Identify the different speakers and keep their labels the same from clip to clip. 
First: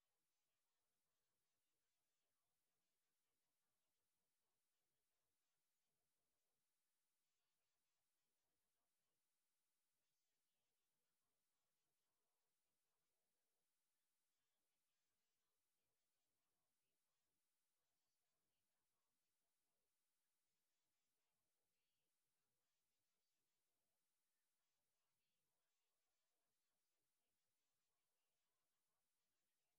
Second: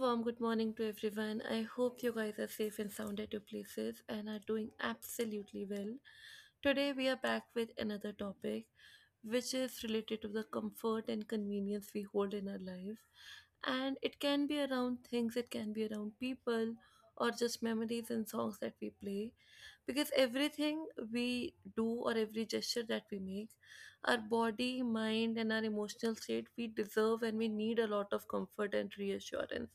Speaker 1: warm good morning to everyone. I hope you guys are safe and sound at your places and are doing absolutely well. Today we are back with another topic which is related to the comfort and convenience we hold in our life. And it can be around things, it can be around people or just memories and songs that we play, because everything we do or every gesture that we make, our body, mind, and our emotional state, we deserve and we need a lot of comfort and reassurance.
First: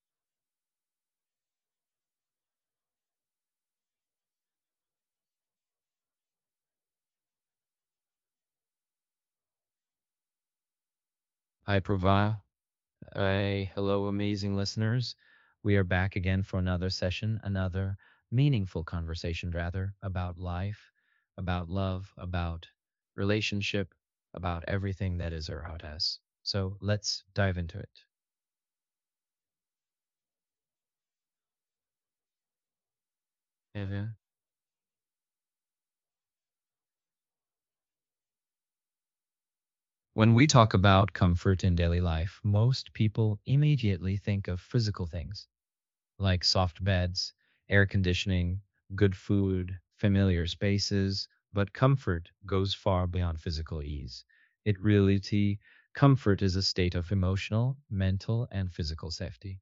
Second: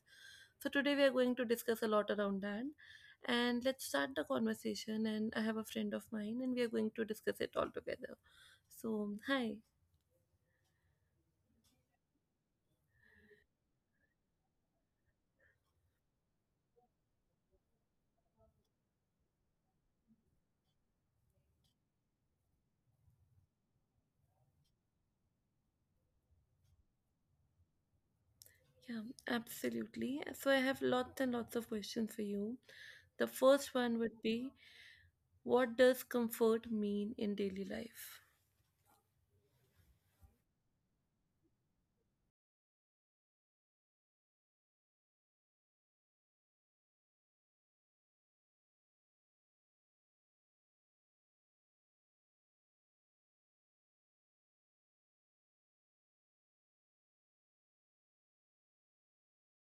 Speaker 1: So, today we are going to discuss a lot around that. And let's start the conversation. And I have a friend of mine, and we are going to discuss it all together. So, hi.
Speaker 2: Hi, Prava. Hey, hello, amazing listeners. We are back again for another session, another meaningful conversation, rather, about life, about love, about relationship, about everything that is around us. So let's dive into it.
Speaker 1: Yeah, absolutely. So, I have lots and lots of questions for you. The first one
Speaker 2: Evia?
Speaker 1: would be: what does comfort mean in daily life?
Speaker 2: When we talk about comfort in daily life, most people immediately think of physical things like soft beds, air conditioning, good food, familiar spaces, but comfort goes far beyond physical ease. In reality, comfort is a state of emotional, mental, and physical safety.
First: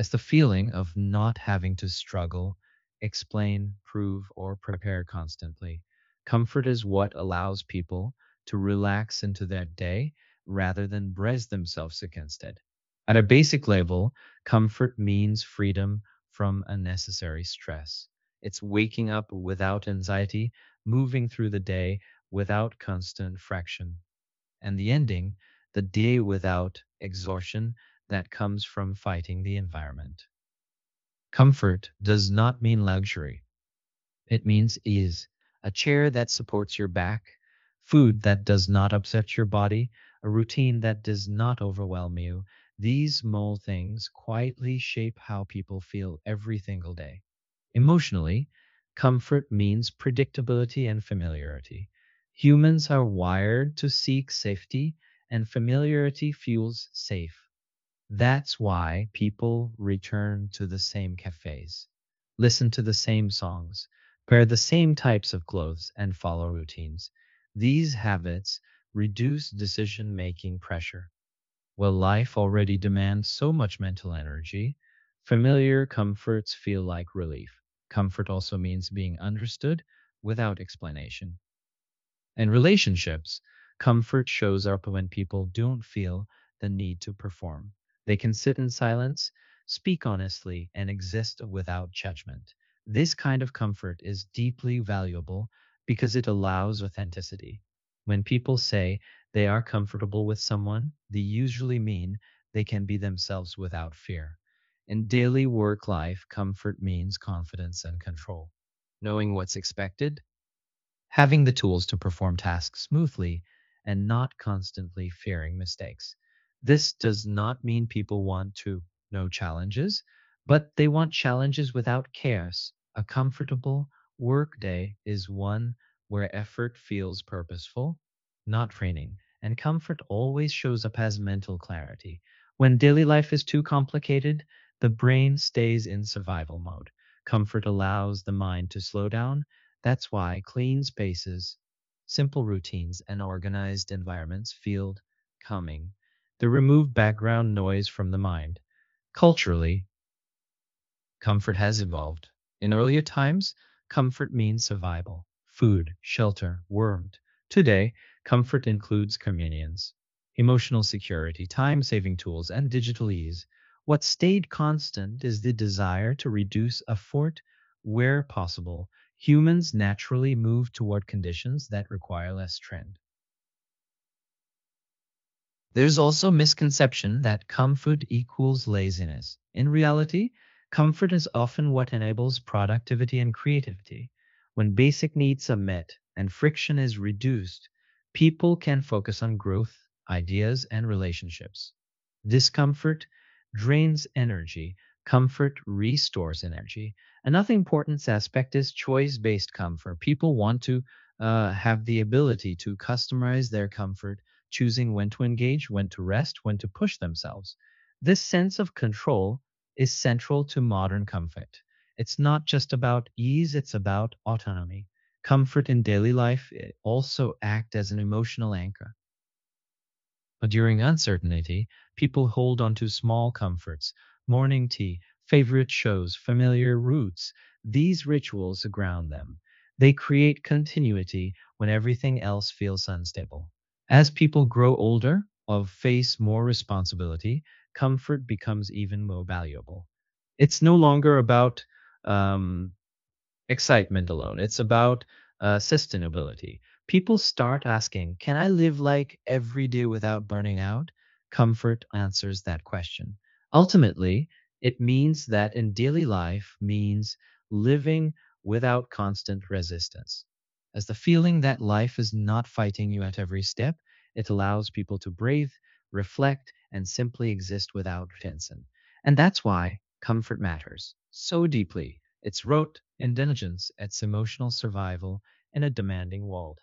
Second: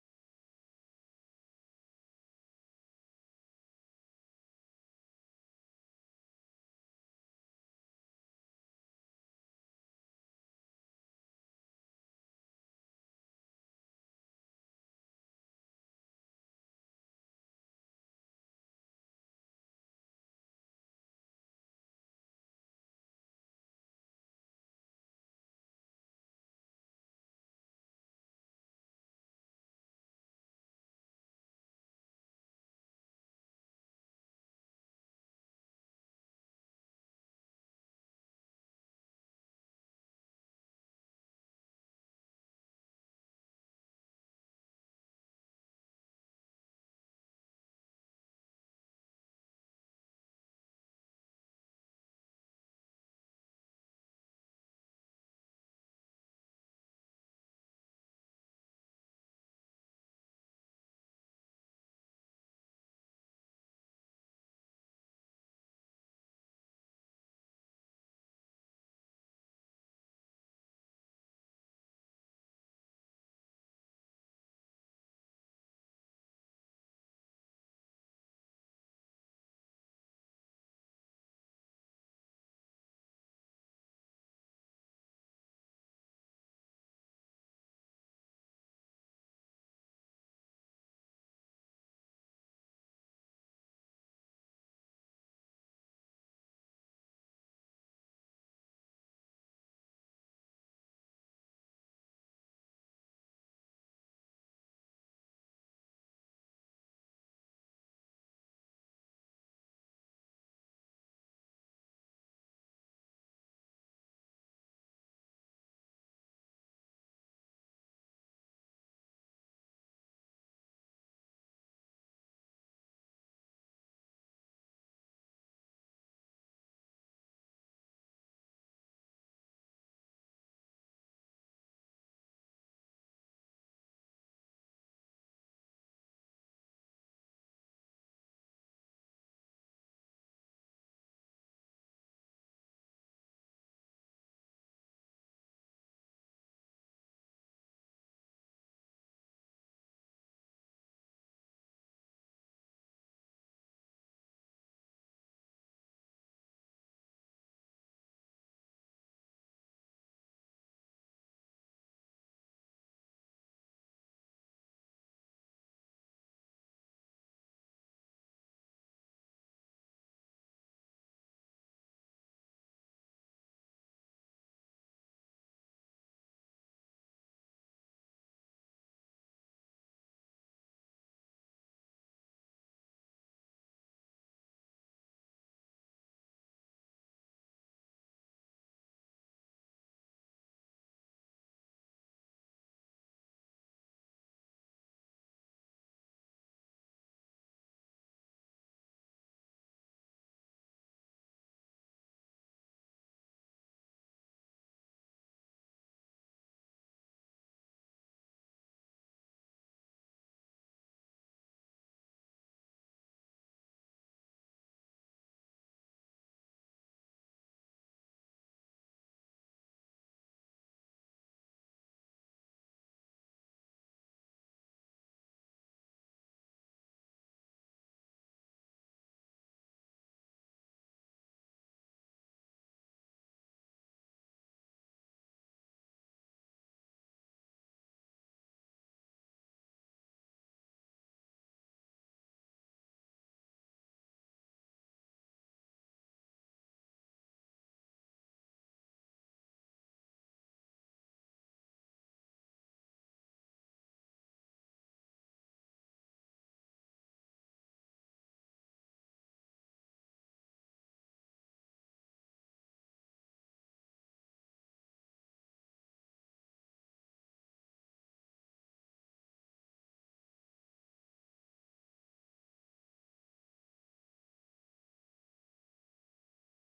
Speaker 2: It's the feeling of not having to struggle, explain, prove, or prepare constantly. Comfort is what allows people to relax into their day rather than brace themselves against it. At a basic level, comfort means freedom from unnecessary stress. It's waking up without anxiety, moving through the day without constant friction, and the ending, the day without exhaustion that comes from fighting the environment. Comfort does not mean luxury. It means is a chair that supports your back, food that does not upset your body, a routine that does not overwhelm you. These small things quietly shape how people feel every single day. Emotionally, comfort means predictability and familiarity. Humans are wired to seek safety, and familiarity fuels safe. That's why people return to the same cafes, listen to the same songs, wear the same types of clothes, and follow routines. These habits reduce decision making pressure. While life already demands so much mental energy, familiar comforts feel like relief. Comfort also means being understood without explanation and relationships. Comfort shows up when people don't feel the need to perform. They can sit in silence, speak honestly, and exist without judgment. This kind of comfort is deeply valuable because it allows authenticity. When people say they are comfortable with someone, they usually mean they can be themselves without fear. In daily work life, comfort means confidence and control. Knowing what's expected, having the tools to perform tasks smoothly, and not constantly fearing mistakes. This does not mean people want to no challenges, but they want challenges without chaos. A comfortable workday is one where effort feels purposeful, not draining, and comfort always shows up as mental clarity. When daily life is too complicated, the brain stays in survival mode. Comfort allows the mind to slow down. That's why clean spaces, simple routines, and organized environments feel calming. They remove background noise from the mind. Culturally, comfort has evolved. In earlier times, comfort means survival, food, shelter, warmth. Today, comfort includes convenience, emotional security, time saving tools, and digital ease. What stayed constant is the desire to reduce effort where possible. Humans naturally move toward conditions that require less trend. There's also misconception that comfort equals laziness. In reality, comfort is often what enables productivity and creativity. When basic needs are met and friction is reduced, people can focus on growth, ideas, and relationships. Discomfort drains energy, comfort restores energy. Another important aspect is choice based comfort. People want to have the ability to customize their comfort, choosing when to engage, when to rest, when to push themselves. This sense of control is central to modern comfort. It's not just about ease, it's about autonomy. Comfort in daily life also acts as an emotional anchor during uncertainty, people hold on to small comforts, morning tea, favorite shows, familiar routes. These rituals ground them. They create continuity when everything else feels unstable. As people grow older or face more responsibility, comfort becomes even more valuable. It's no longer about um, excitement alone. It's about sustainability. People start asking, can I live like every day without burning out? Comfort answers that question. Ultimately, it means that in daily life means living without constant resistance. As the feeling that life is not fighting you at every step, it allows people to breathe, reflect, and simply exist without tension. And that's why comfort matters so deeply, its rote and diligence, its emotional survival in a demanding world.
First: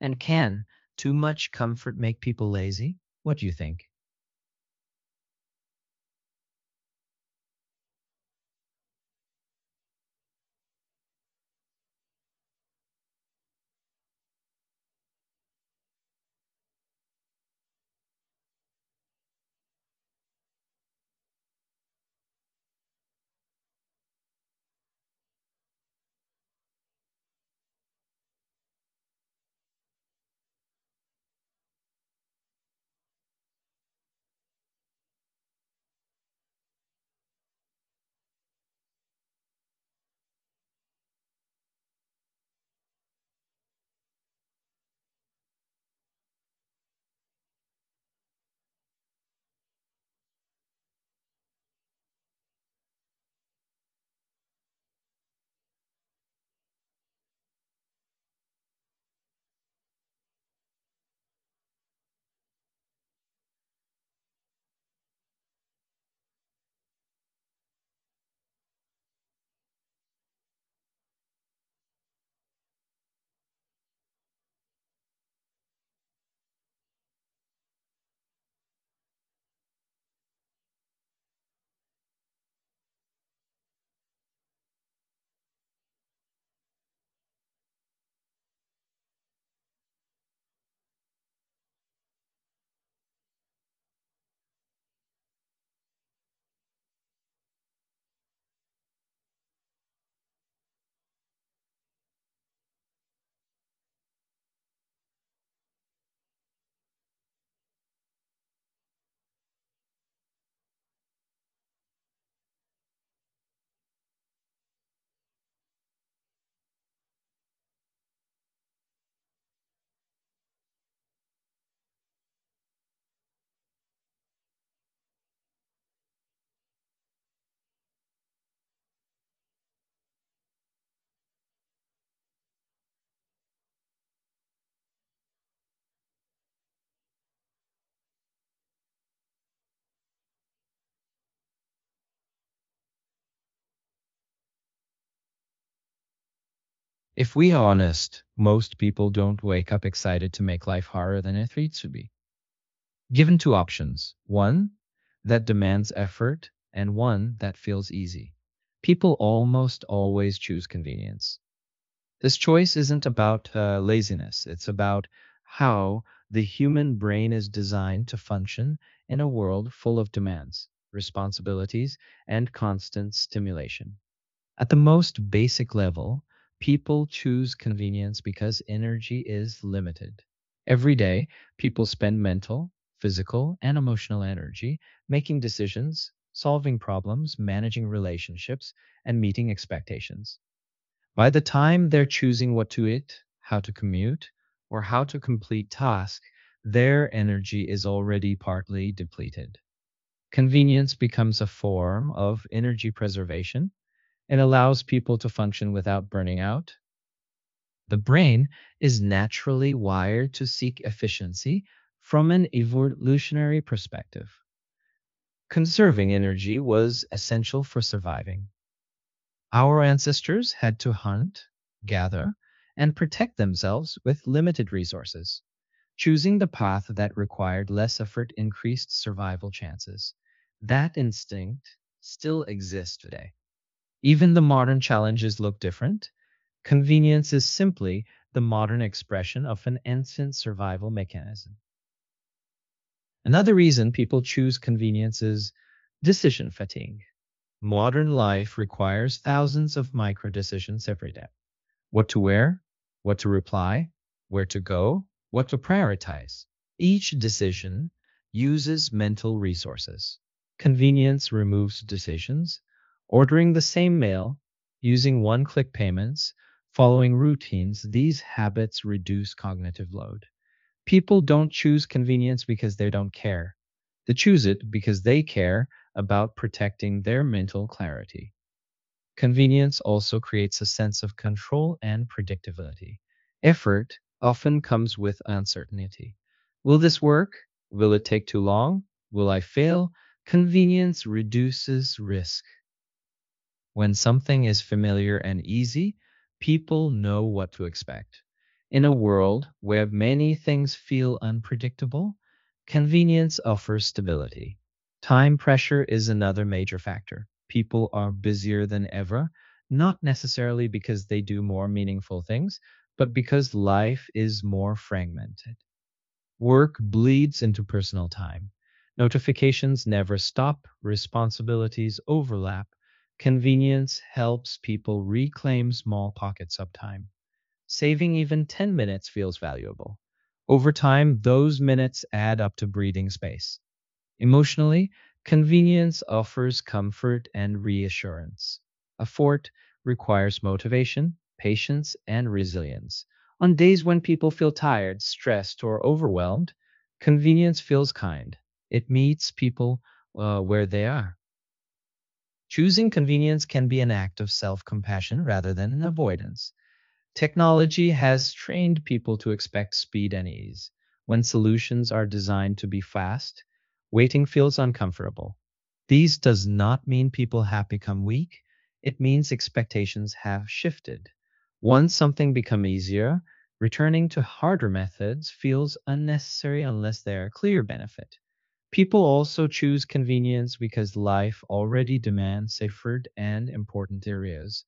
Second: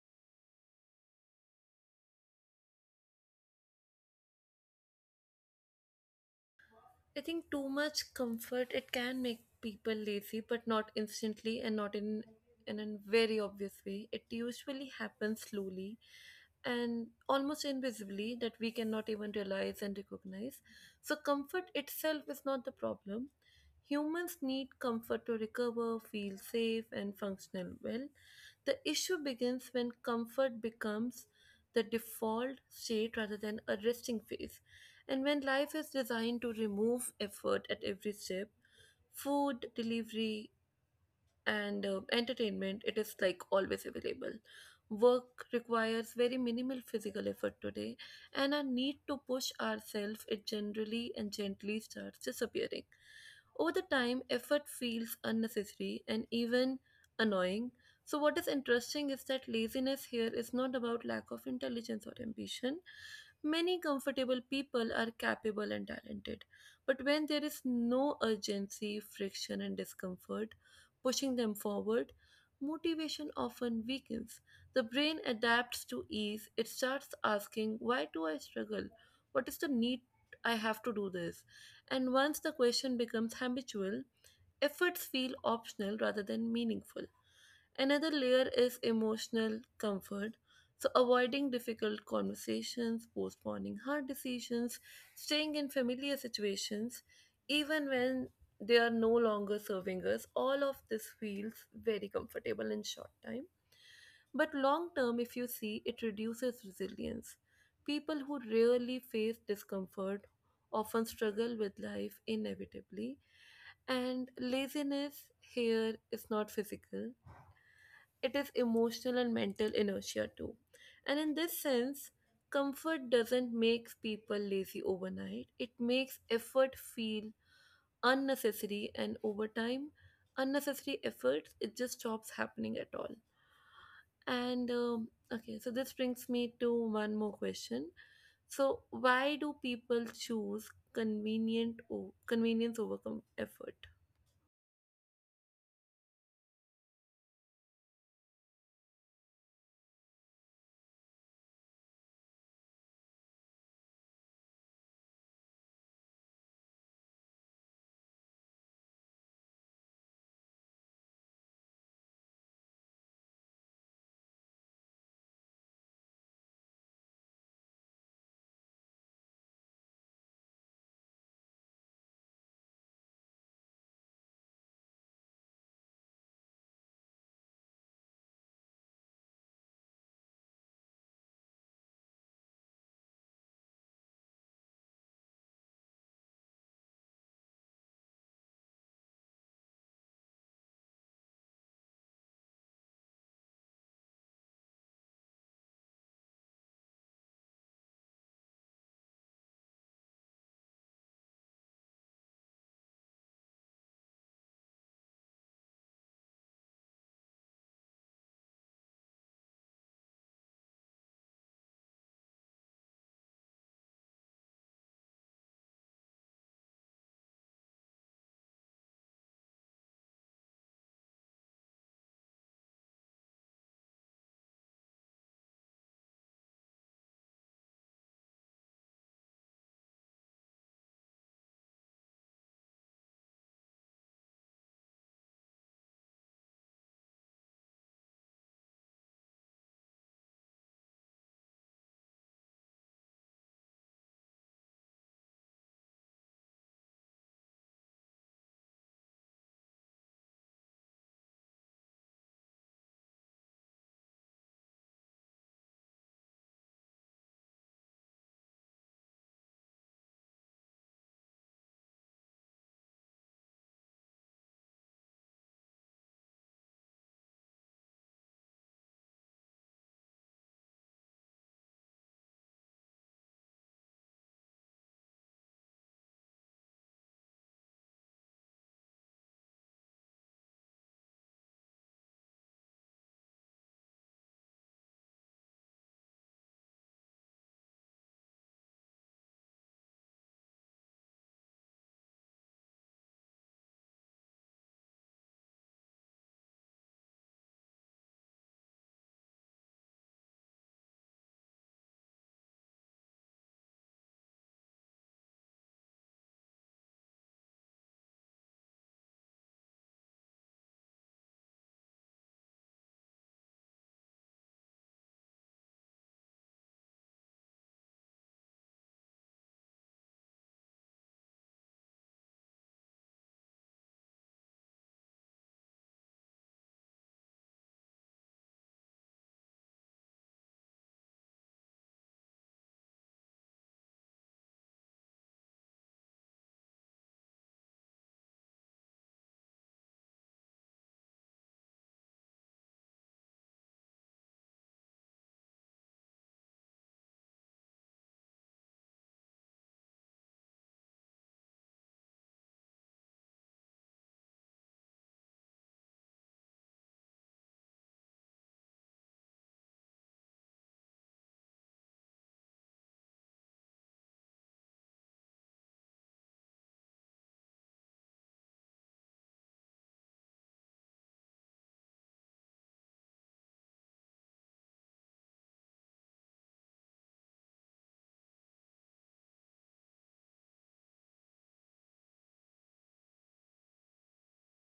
Speaker 2: And can too much comfort make people lazy? What do you think?
Speaker 1: I think too much comfort it can make people lazy, but not instantly and not in a very obvious way. It usually happens slowly and almost invisibly that we cannot even realize and recognize. So comfort itself is not the problem. Humans need comfort to recover, feel safe, and functional well. The issue begins when comfort becomes the default state rather than a resting phase. And when life is designed to remove effort at every step, food delivery, and entertainment, it is like always available, work requires very minimal physical effort today, and our need to push ourselves, it generally and gently starts disappearing. Over the time effort feels unnecessary and even annoying. So what is interesting is that laziness here is not about lack of intelligence or ambition. Many comfortable people are capable and talented, but when there is no urgency, friction, and discomfort pushing them forward, motivation often weakens. The brain adapts to ease. It starts asking, why do I struggle? What is the need I have to do this? And once the question becomes habitual, efforts feel optional rather than meaningful. Another layer is emotional comfort. So, avoiding difficult conversations, postponing hard decisions, staying in familiar situations, even when they are no longer serving us, all of this feels very comfortable in short time. But long term, if you see, it reduces resilience. People who rarely face discomfort often struggle with life inevitably. And laziness here is not physical, it is emotional and mental inertia too. And in this sense, comfort doesn't make people lazy overnight, it makes effort feel unnecessary, and over time, unnecessary efforts it just stops happening at all. So this brings me to one more question. So, why do people choose convenience over effort?
Speaker 2: If we are honest, most people don't wake up excited to make life harder than it needs to be. Given two options, one that demands effort, and one that feels easy. People almost always choose convenience. This choice isn't about laziness, it's about how the human brain is designed to function in a world full of demands, responsibilities, and constant stimulation. At the most basic level, people choose convenience because energy is limited. Every day, people spend mental, physical, and emotional energy making decisions, solving problems, managing relationships, and meeting expectations. By the time they're choosing what to eat, how to commute, or how to complete tasks, their energy is already partly depleted. Convenience becomes a form of energy preservation and allows people to function without burning out. The brain is naturally wired to seek efficiency from an evolutionary perspective. Conserving energy was essential for surviving. Our ancestors had to hunt, gather, and protect themselves with limited resources. Choosing the path that required less effort increased survival chances. That instinct still exists today. Even the modern challenges look different. Convenience is simply the modern expression of an ancient survival mechanism. Another reason people choose convenience is decision fatigue. Modern life requires thousands of micro decisions every day, what to wear, what to reply, where to go, what to prioritize. Each decision uses mental resources. Convenience removes decisions. Ordering the same meal, using one click payments, following routines, these habits reduce cognitive load. People don't choose convenience because they don't care. They choose it because they care about protecting their mental clarity. Convenience also creates a sense of control and predictability. Effort often comes with uncertainty. Will this work? Will it take too long? Will I fail? Convenience reduces risk. When something is familiar and easy, people know what to expect. In a world where many things feel unpredictable, convenience offers stability. Time pressure is another major factor. People are busier than ever, not necessarily because they do more meaningful things, but because life is more fragmented. Work bleeds into personal time. Notifications never stop, responsibilities overlap. Convenience helps people reclaim small pockets of time. Saving even 10 minutes feels valuable. Over time, those minutes add up to breathing space. Emotionally, convenience offers comfort and reassurance. A requires motivation, patience, and resilience. On days when people feel tired, stressed, or overwhelmed, convenience feels kind. It meets people where they are. Choosing convenience can be an act of self compassion rather than an avoidance. Technology has trained people to expect speed and ease. When solutions are designed to be fast, waiting feels uncomfortable. These does not mean people have become weak. It means expectations have shifted. Once something becomes easier, returning to harder methods feels unnecessary unless they are clear benefit. People also choose convenience because life already demands safer and important areas.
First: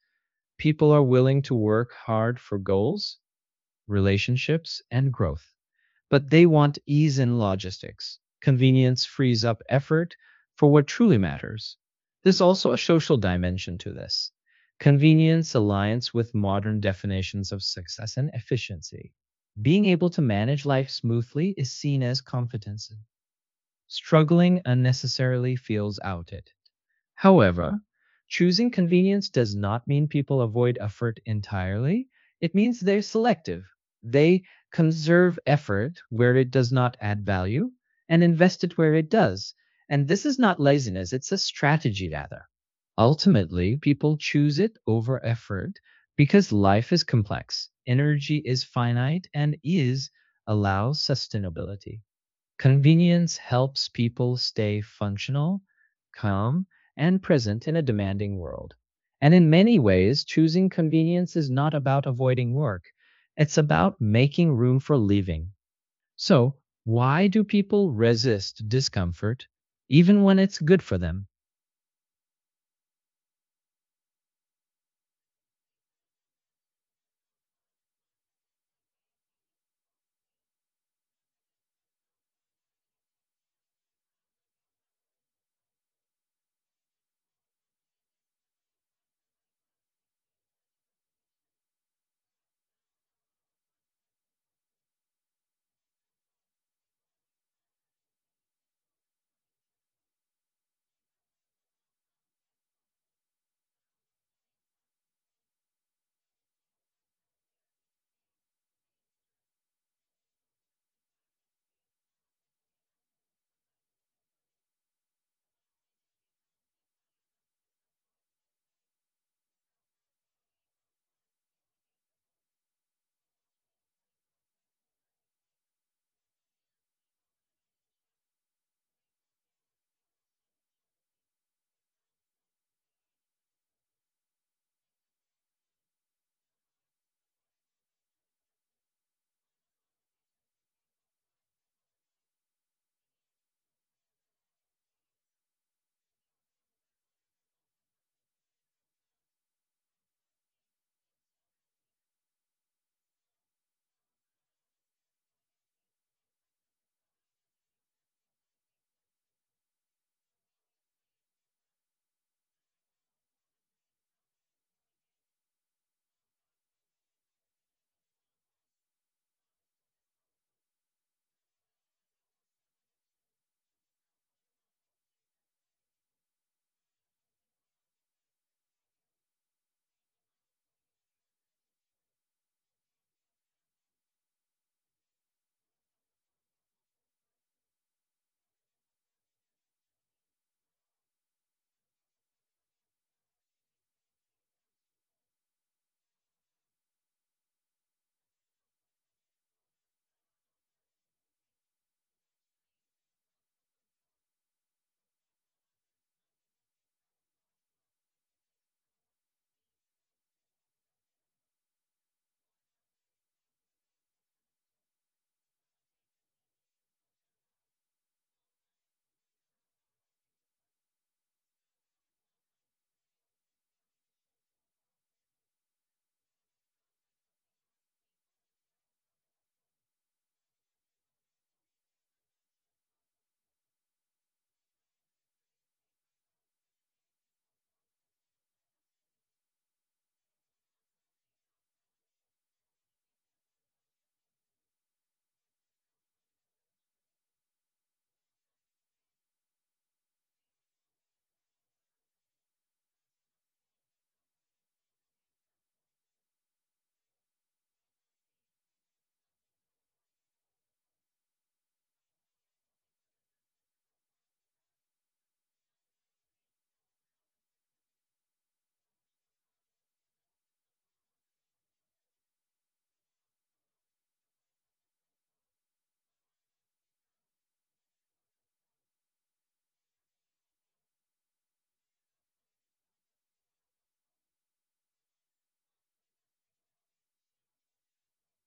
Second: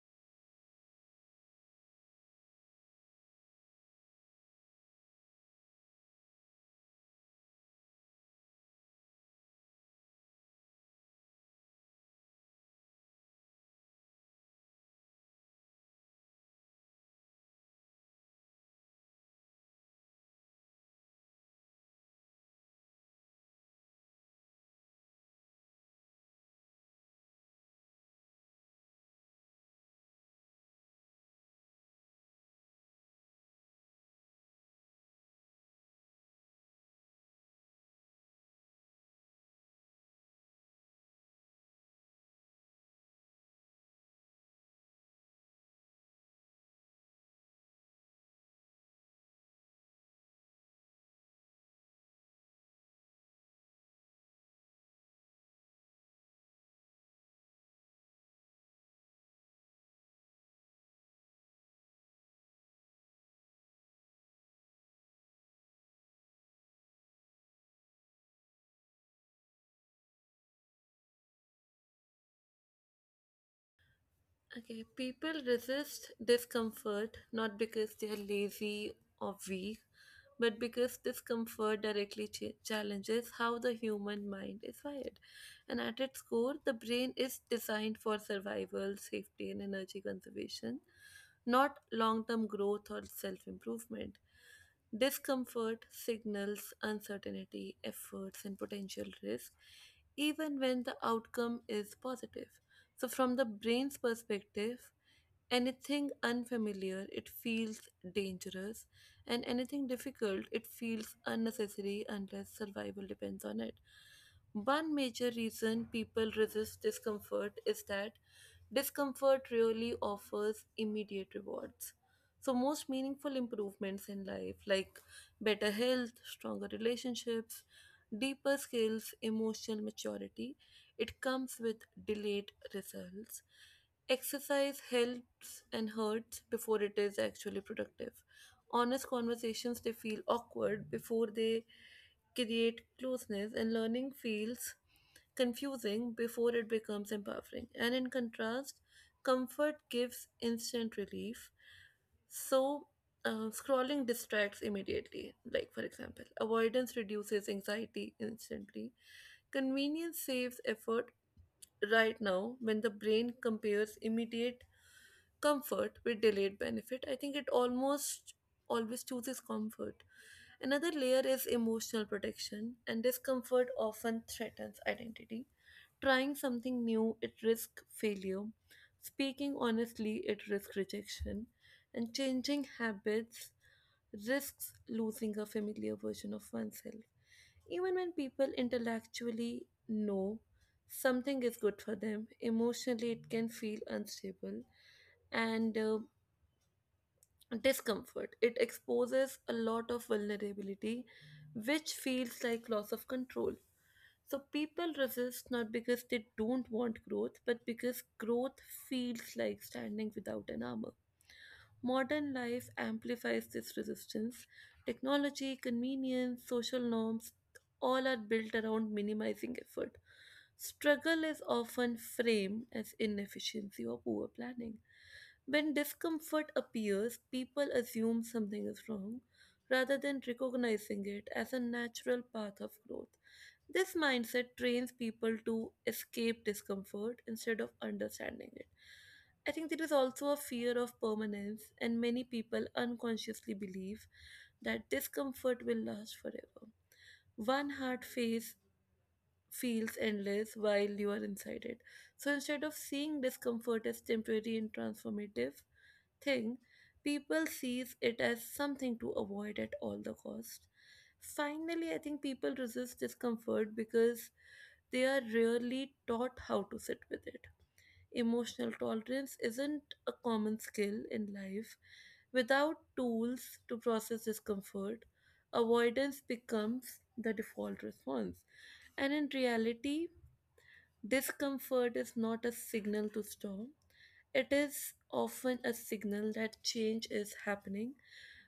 Speaker 2: People are willing to work hard for goals, relationships, and growth, but they want ease in logistics. Convenience frees up effort for what truly matters. There's also a social dimension to this. Convenience aligns with modern definitions of success and efficiency. Being able to manage life smoothly is seen as competency. Struggling unnecessarily feels outed. However, choosing convenience does not mean people avoid effort entirely. It means they're selective. They conserve effort where it does not add value and invest it where it does. And this is not laziness, it's a strategy rather. Ultimately, people choose it over effort because life is complex, energy is finite, and is allows sustainability. Convenience helps people stay functional, calm, and present in a demanding world. And in many ways, choosing convenience is not about avoiding work, it's about making room for living. So, why do people resist discomfort even when it's good for them?
Speaker 1: Okay, people resist discomfort not because they are lazy or weak, but because discomfort directly challenges how the human mind is wired. And at its core, the brain is designed for survival, safety, and energy conservation, not long term growth or self improvement. Discomfort signals uncertainty, efforts, and potential risk, even when the outcome is positive. So, from the brain's perspective, anything unfamiliar, it feels dangerous, and anything difficult, it feels unnecessary unless survival depends on it. One major reason people resist discomfort is that discomfort really offers immediate rewards. So, most meaningful improvements in life, like better health, stronger relationships, deeper skills, emotional maturity, it comes with delayed results. Exercise helps and hurts before it is actually productive. Honest conversations, they feel awkward before they create closeness, and learning feels confusing before it becomes empowering. And in contrast, comfort gives instant relief. So, scrolling distracts immediately. Like, for example, avoidance reduces anxiety instantly. Convenience saves effort right now. When the brain compares immediate comfort with delayed benefit, I think it almost always chooses comfort. Another layer is emotional protection, and discomfort often threatens identity. Trying something new, it risks failure. Speaking honestly, it risks rejection. And changing habits risks losing a familiar version of oneself. Even when people intellectually know something is good for them, emotionally it can feel unstable. And discomfort, it exposes a lot of vulnerability, which feels like loss of control. So people resist not because they don't want growth, but because growth feels like standing without an armor. Modern life amplifies this resistance. Technology, convenience, social norms, all are built around minimizing effort. Struggle is often framed as inefficiency or poor planning. When discomfort appears, people assume something is wrong rather than recognizing it as a natural path of growth. This mindset trains people to escape discomfort instead of understanding it. I think there is also a fear of permanence, and many people unconsciously believe that discomfort will last forever. One hard phase feels endless while you are inside it. So instead of seeing discomfort as temporary and transformative thing, people sees it as something to avoid at all the cost. Finally, I think people resist discomfort because they are rarely taught how to sit with it. Emotional tolerance isn't a common skill in life. Without tools to process discomfort, avoidance becomes the default response. And in reality, discomfort is not a signal to stop. It is often a signal that change is happening,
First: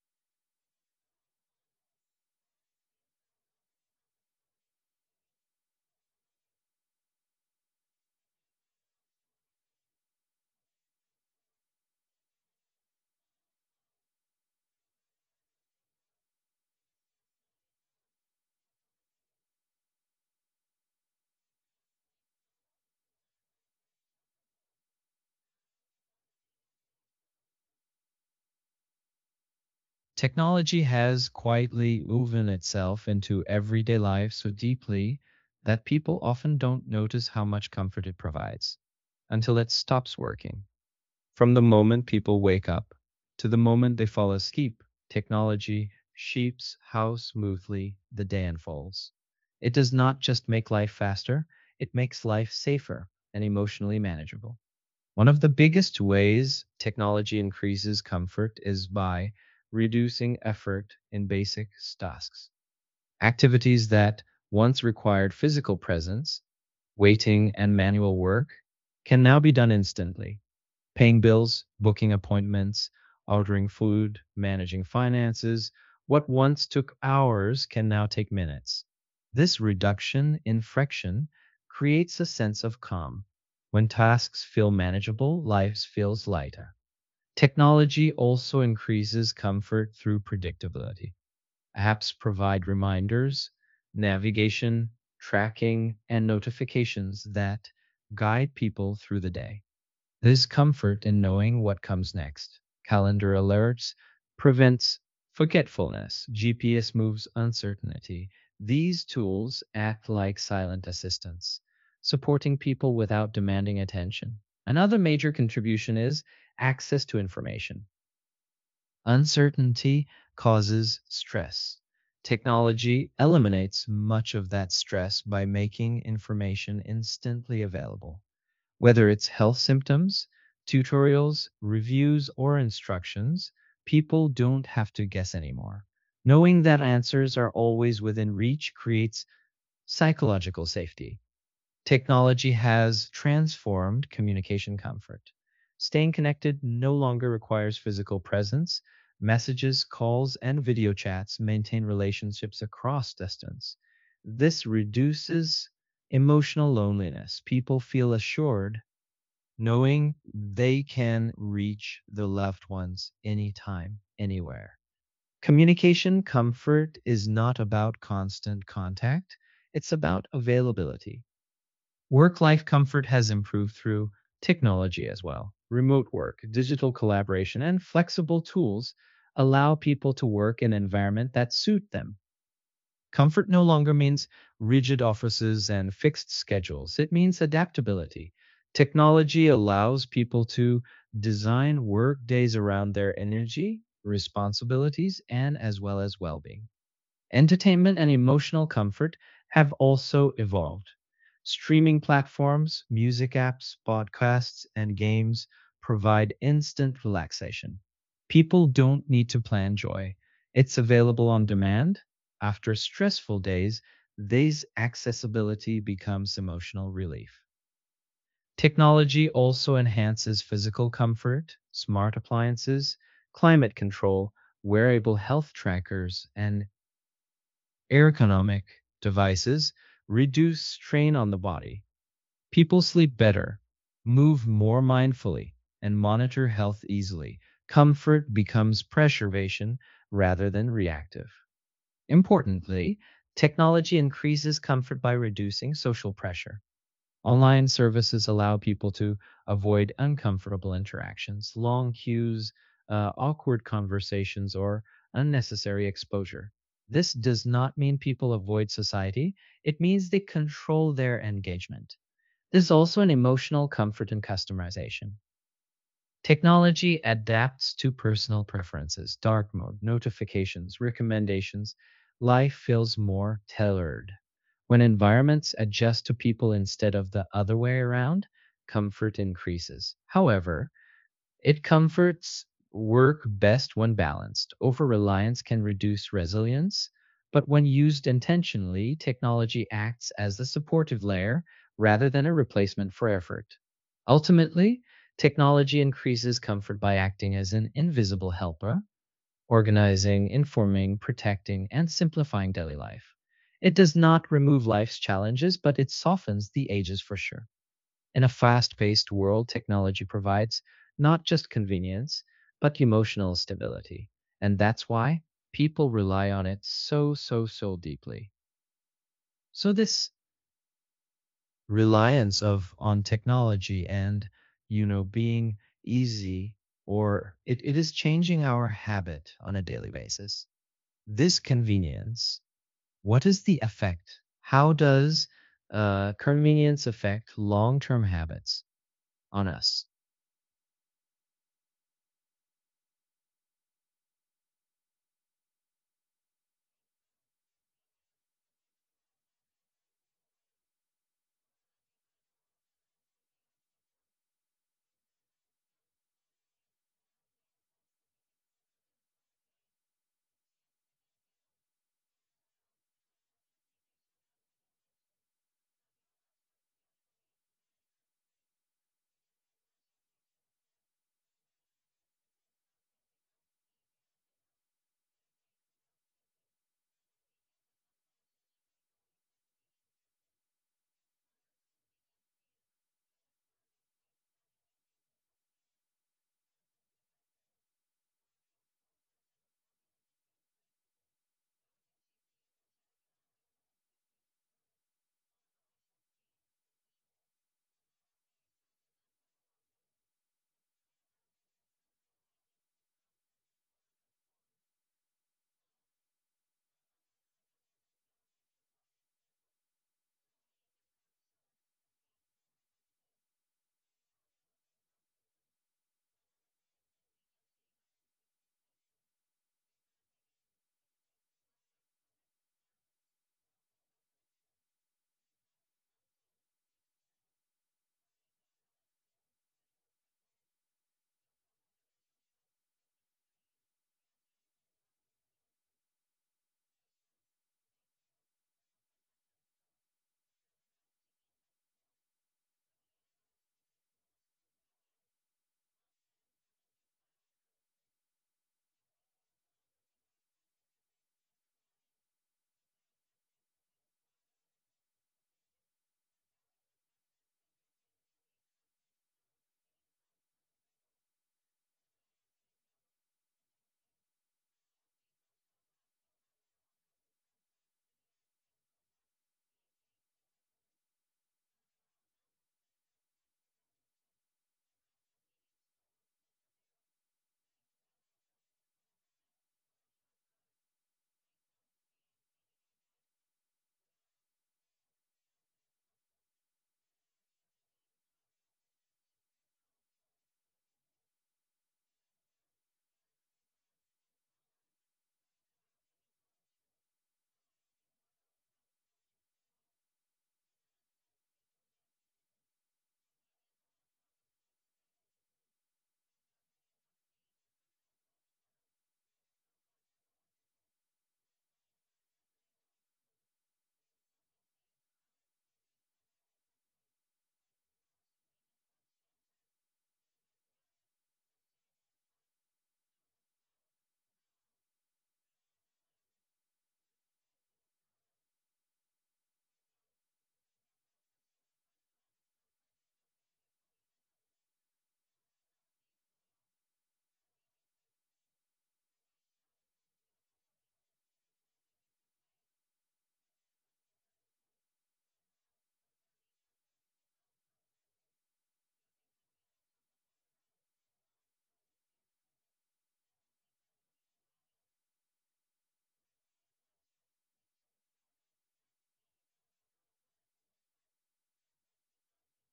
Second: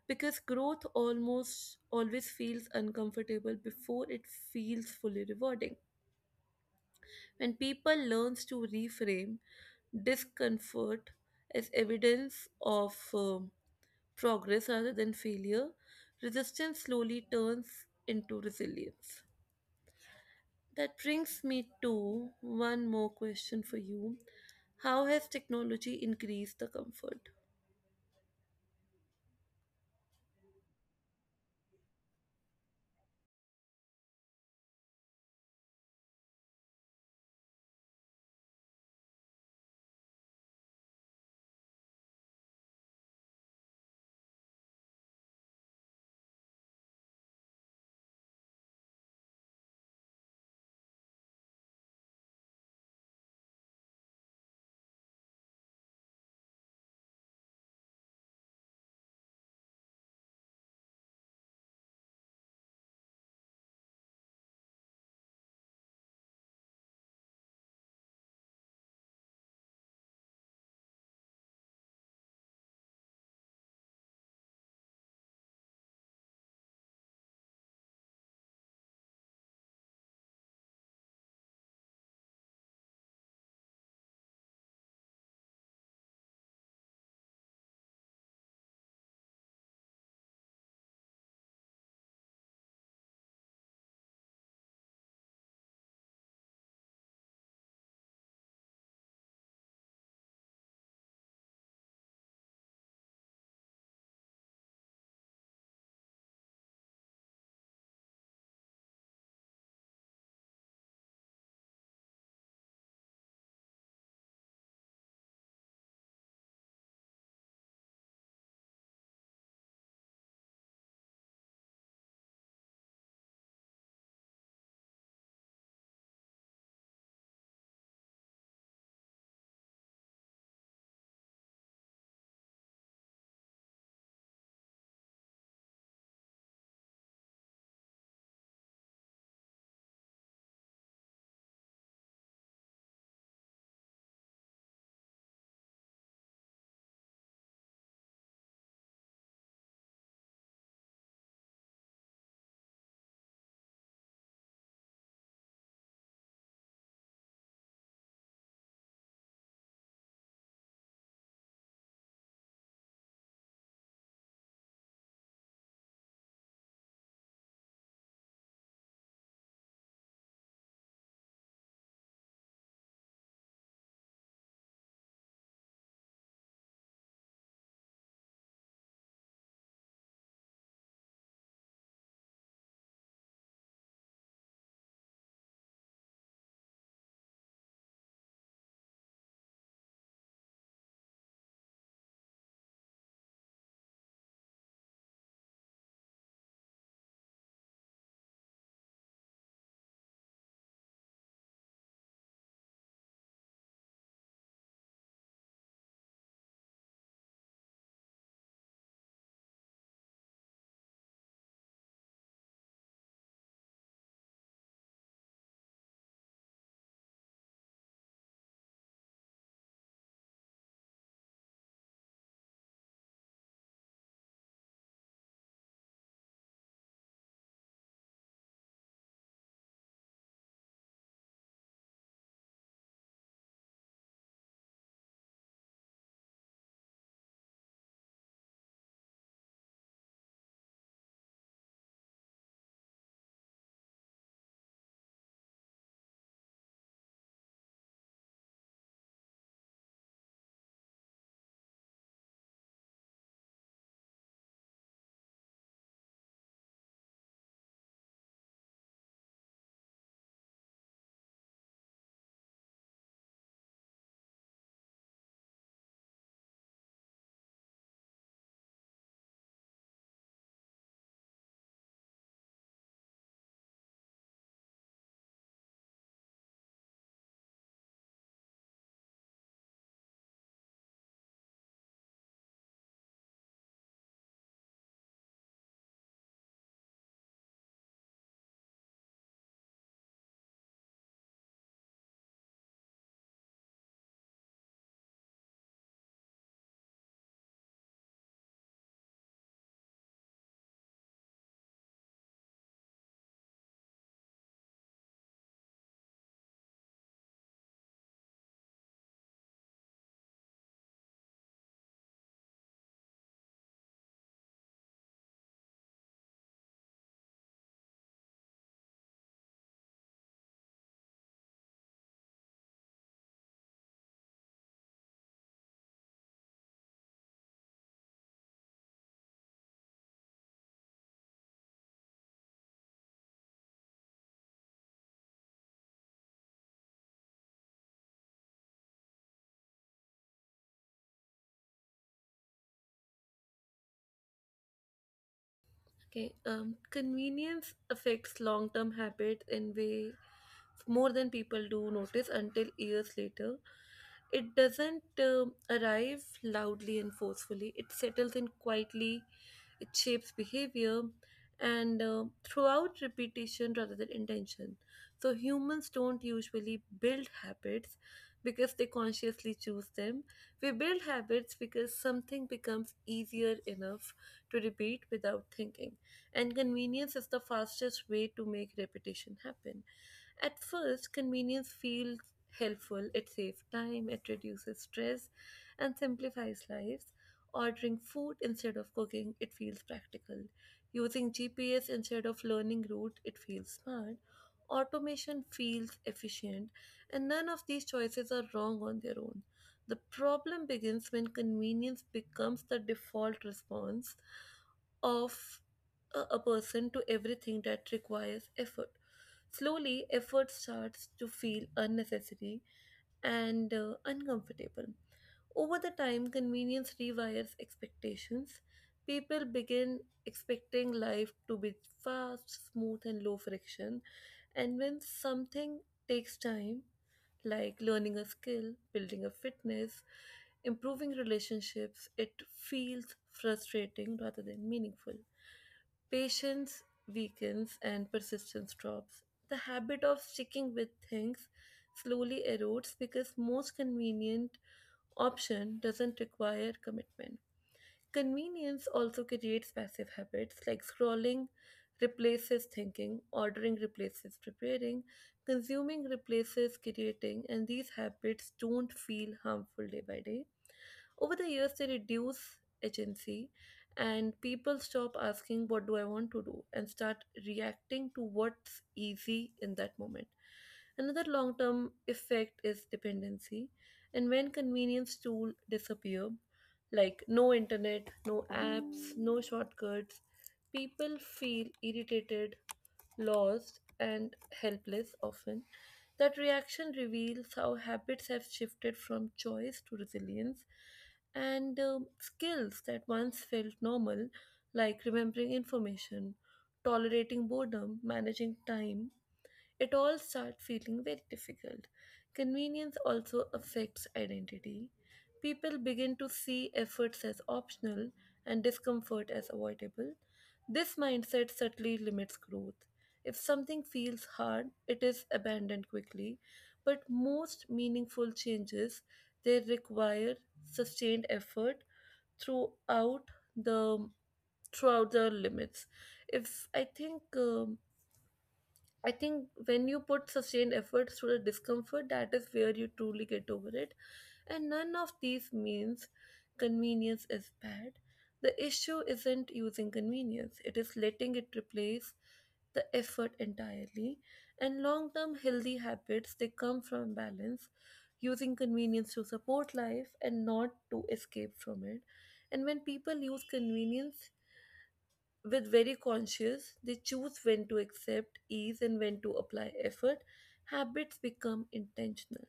Speaker 1: because growth almost always feels uncomfortable before it feels fully rewarding. When people learns to reframe discomfort as evidence of progress rather than failure, resistance slowly turns into resilience. That brings me to one more question for you. How has technology increased the comfort?
Speaker 2: Technology has quietly woven itself into everyday life so deeply that people often don't notice how much comfort it provides until it stops working. From the moment people wake up to the moment they fall asleep, technology shapes how smoothly the day unfolds. It does not just make life faster, it makes life safer and emotionally manageable. One of the biggest ways technology increases comfort is by reducing effort in basic tasks. Activities that once required physical presence, waiting, and manual work can now be done instantly, paying bills, booking appointments, ordering food, managing finances. What once took hours can now take minutes. This reduction in friction creates a sense of calm. When tasks feel manageable, life feels lighter. Technology also increases comfort through predictability. Apps provide reminders, navigation, tracking, and notifications that guide people through the day. This comfort in knowing what comes next, calendar alerts, prevents forgetfulness, GPS moves uncertainty. These tools act like silent assistants, supporting people without demanding attention. Another major contribution is access to information. Uncertainty causes stress. Technology eliminates much of that stress by making information instantly available. Whether it's health symptoms, tutorials, reviews, or instructions, people don't have to guess anymore. Knowing that answers are always within reach creates psychological safety. Technology has transformed communication comfort. Staying connected no longer requires physical presence. Messages, calls, and video chats maintain relationships across distance. This reduces emotional loneliness. People feel assured knowing they can reach the loved ones anytime, anywhere. Communication comfort is not about constant contact, it's about availability. Work life comfort has improved through technology as well. Remote work, digital collaboration, and flexible tools allow people to work in an environment that suits them. Comfort no longer means rigid offices and fixed schedules, it means adaptability. Technology allows people to design work days around their energy, responsibilities, and as well being. Entertainment and emotional comfort have also evolved. Streaming platforms, music apps, podcasts, and games provide instant relaxation. People don't need to plan joy. It's available on demand. After stressful days, this accessibility becomes emotional relief. Technology also enhances physical comfort, smart appliances, climate control, wearable health trackers, and ergonomic devices reduce strain on the body. People sleep better, move more mindfully, and monitor health easily. Comfort becomes preservation rather than reactive. Importantly, technology increases comfort by reducing social pressure. Online services allow people to avoid uncomfortable interactions, long queues, awkward conversations, or unnecessary exposure. This does not mean people avoid society, it means they control their engagement. There's also an emotional comfort in customization. Technology adapts to personal preferences, dark mode, notifications, recommendations. Life feels more tailored. When environments adjust to people instead of the other way around, comfort increases. However, it comforts work best when balanced. Over reliance can reduce resilience, but when used intentionally, technology acts as the supportive layer rather than a replacement for effort. Ultimately, technology increases comfort by acting as an invisible helper, organizing, informing, protecting, and simplifying daily life. It does not remove life's challenges, but it softens the edges for sure. In a fast paced world, technology provides not just convenience, but emotional stability. And that's why people rely on it so deeply. So, this reliance of on technology and being easy or it is changing our habit on a daily basis. This convenience, what is the effect? How does convenience affect long-term habits on us?
Speaker 1: Okay, convenience affects long term habits in way more than people do notice until years later. It doesn't arrive loudly and forcefully, it settles in quietly, it shapes behavior and throughout repetition rather than intention. So, humans don't usually build habits because they consciously choose them. We build habits because something becomes easier enough to repeat without thinking, and convenience is the fastest way to make repetition happen. At first, convenience feels helpful. It saves time, it reduces stress, and simplifies lives. Ordering food instead of cooking, it feels practical. Using GPS instead of learning route, it feels smart. Automation feels efficient, and none of these choices are wrong on their own. The problem begins when convenience becomes the default response of a person to everything that requires effort. Slowly, effort starts to feel unnecessary and uncomfortable. Over the time, convenience rewires expectations. People begin expecting life to be fast, smooth, and low friction. And when something takes time, like learning a skill, building a fitness, improving relationships, it feels frustrating rather than meaningful. Patience weakens and persistence drops. The habit of sticking with things slowly erodes because most convenient option doesn't require commitment. Convenience also creates passive habits. Like scrolling replaces thinking, ordering replaces preparing, consuming replaces creating, and these habits don't feel harmful day by day. Over the years, they reduce agency, and people stop asking, what do I want to do? And start reacting to what's easy in that moment. Another long term effect is dependency. And when convenience tools disappear, like no internet, no apps, no shortcuts, people feel irritated, lost, and helpless often. That reaction reveals how habits have shifted from choice to resilience, and skills that once felt normal, like remembering information, tolerating boredom, managing time, it all start feeling very difficult. Convenience also affects identity. People begin to see efforts as optional and discomfort as avoidable. This mindset subtly limits growth. If something feels hard, it is abandoned quickly, but most meaningful changes they require sustained effort throughout the throughout the limits. If I think I think when you put sustained efforts through the discomfort, that is where you truly get over it. And none of these means convenience is bad. The issue isn't using convenience, it is letting it replace the effort entirely. And long term healthy habits they come from balance, using convenience to support life and not to escape from it. And when people use convenience with very conscious, they choose when to accept ease and when to apply effort. Habits become intentional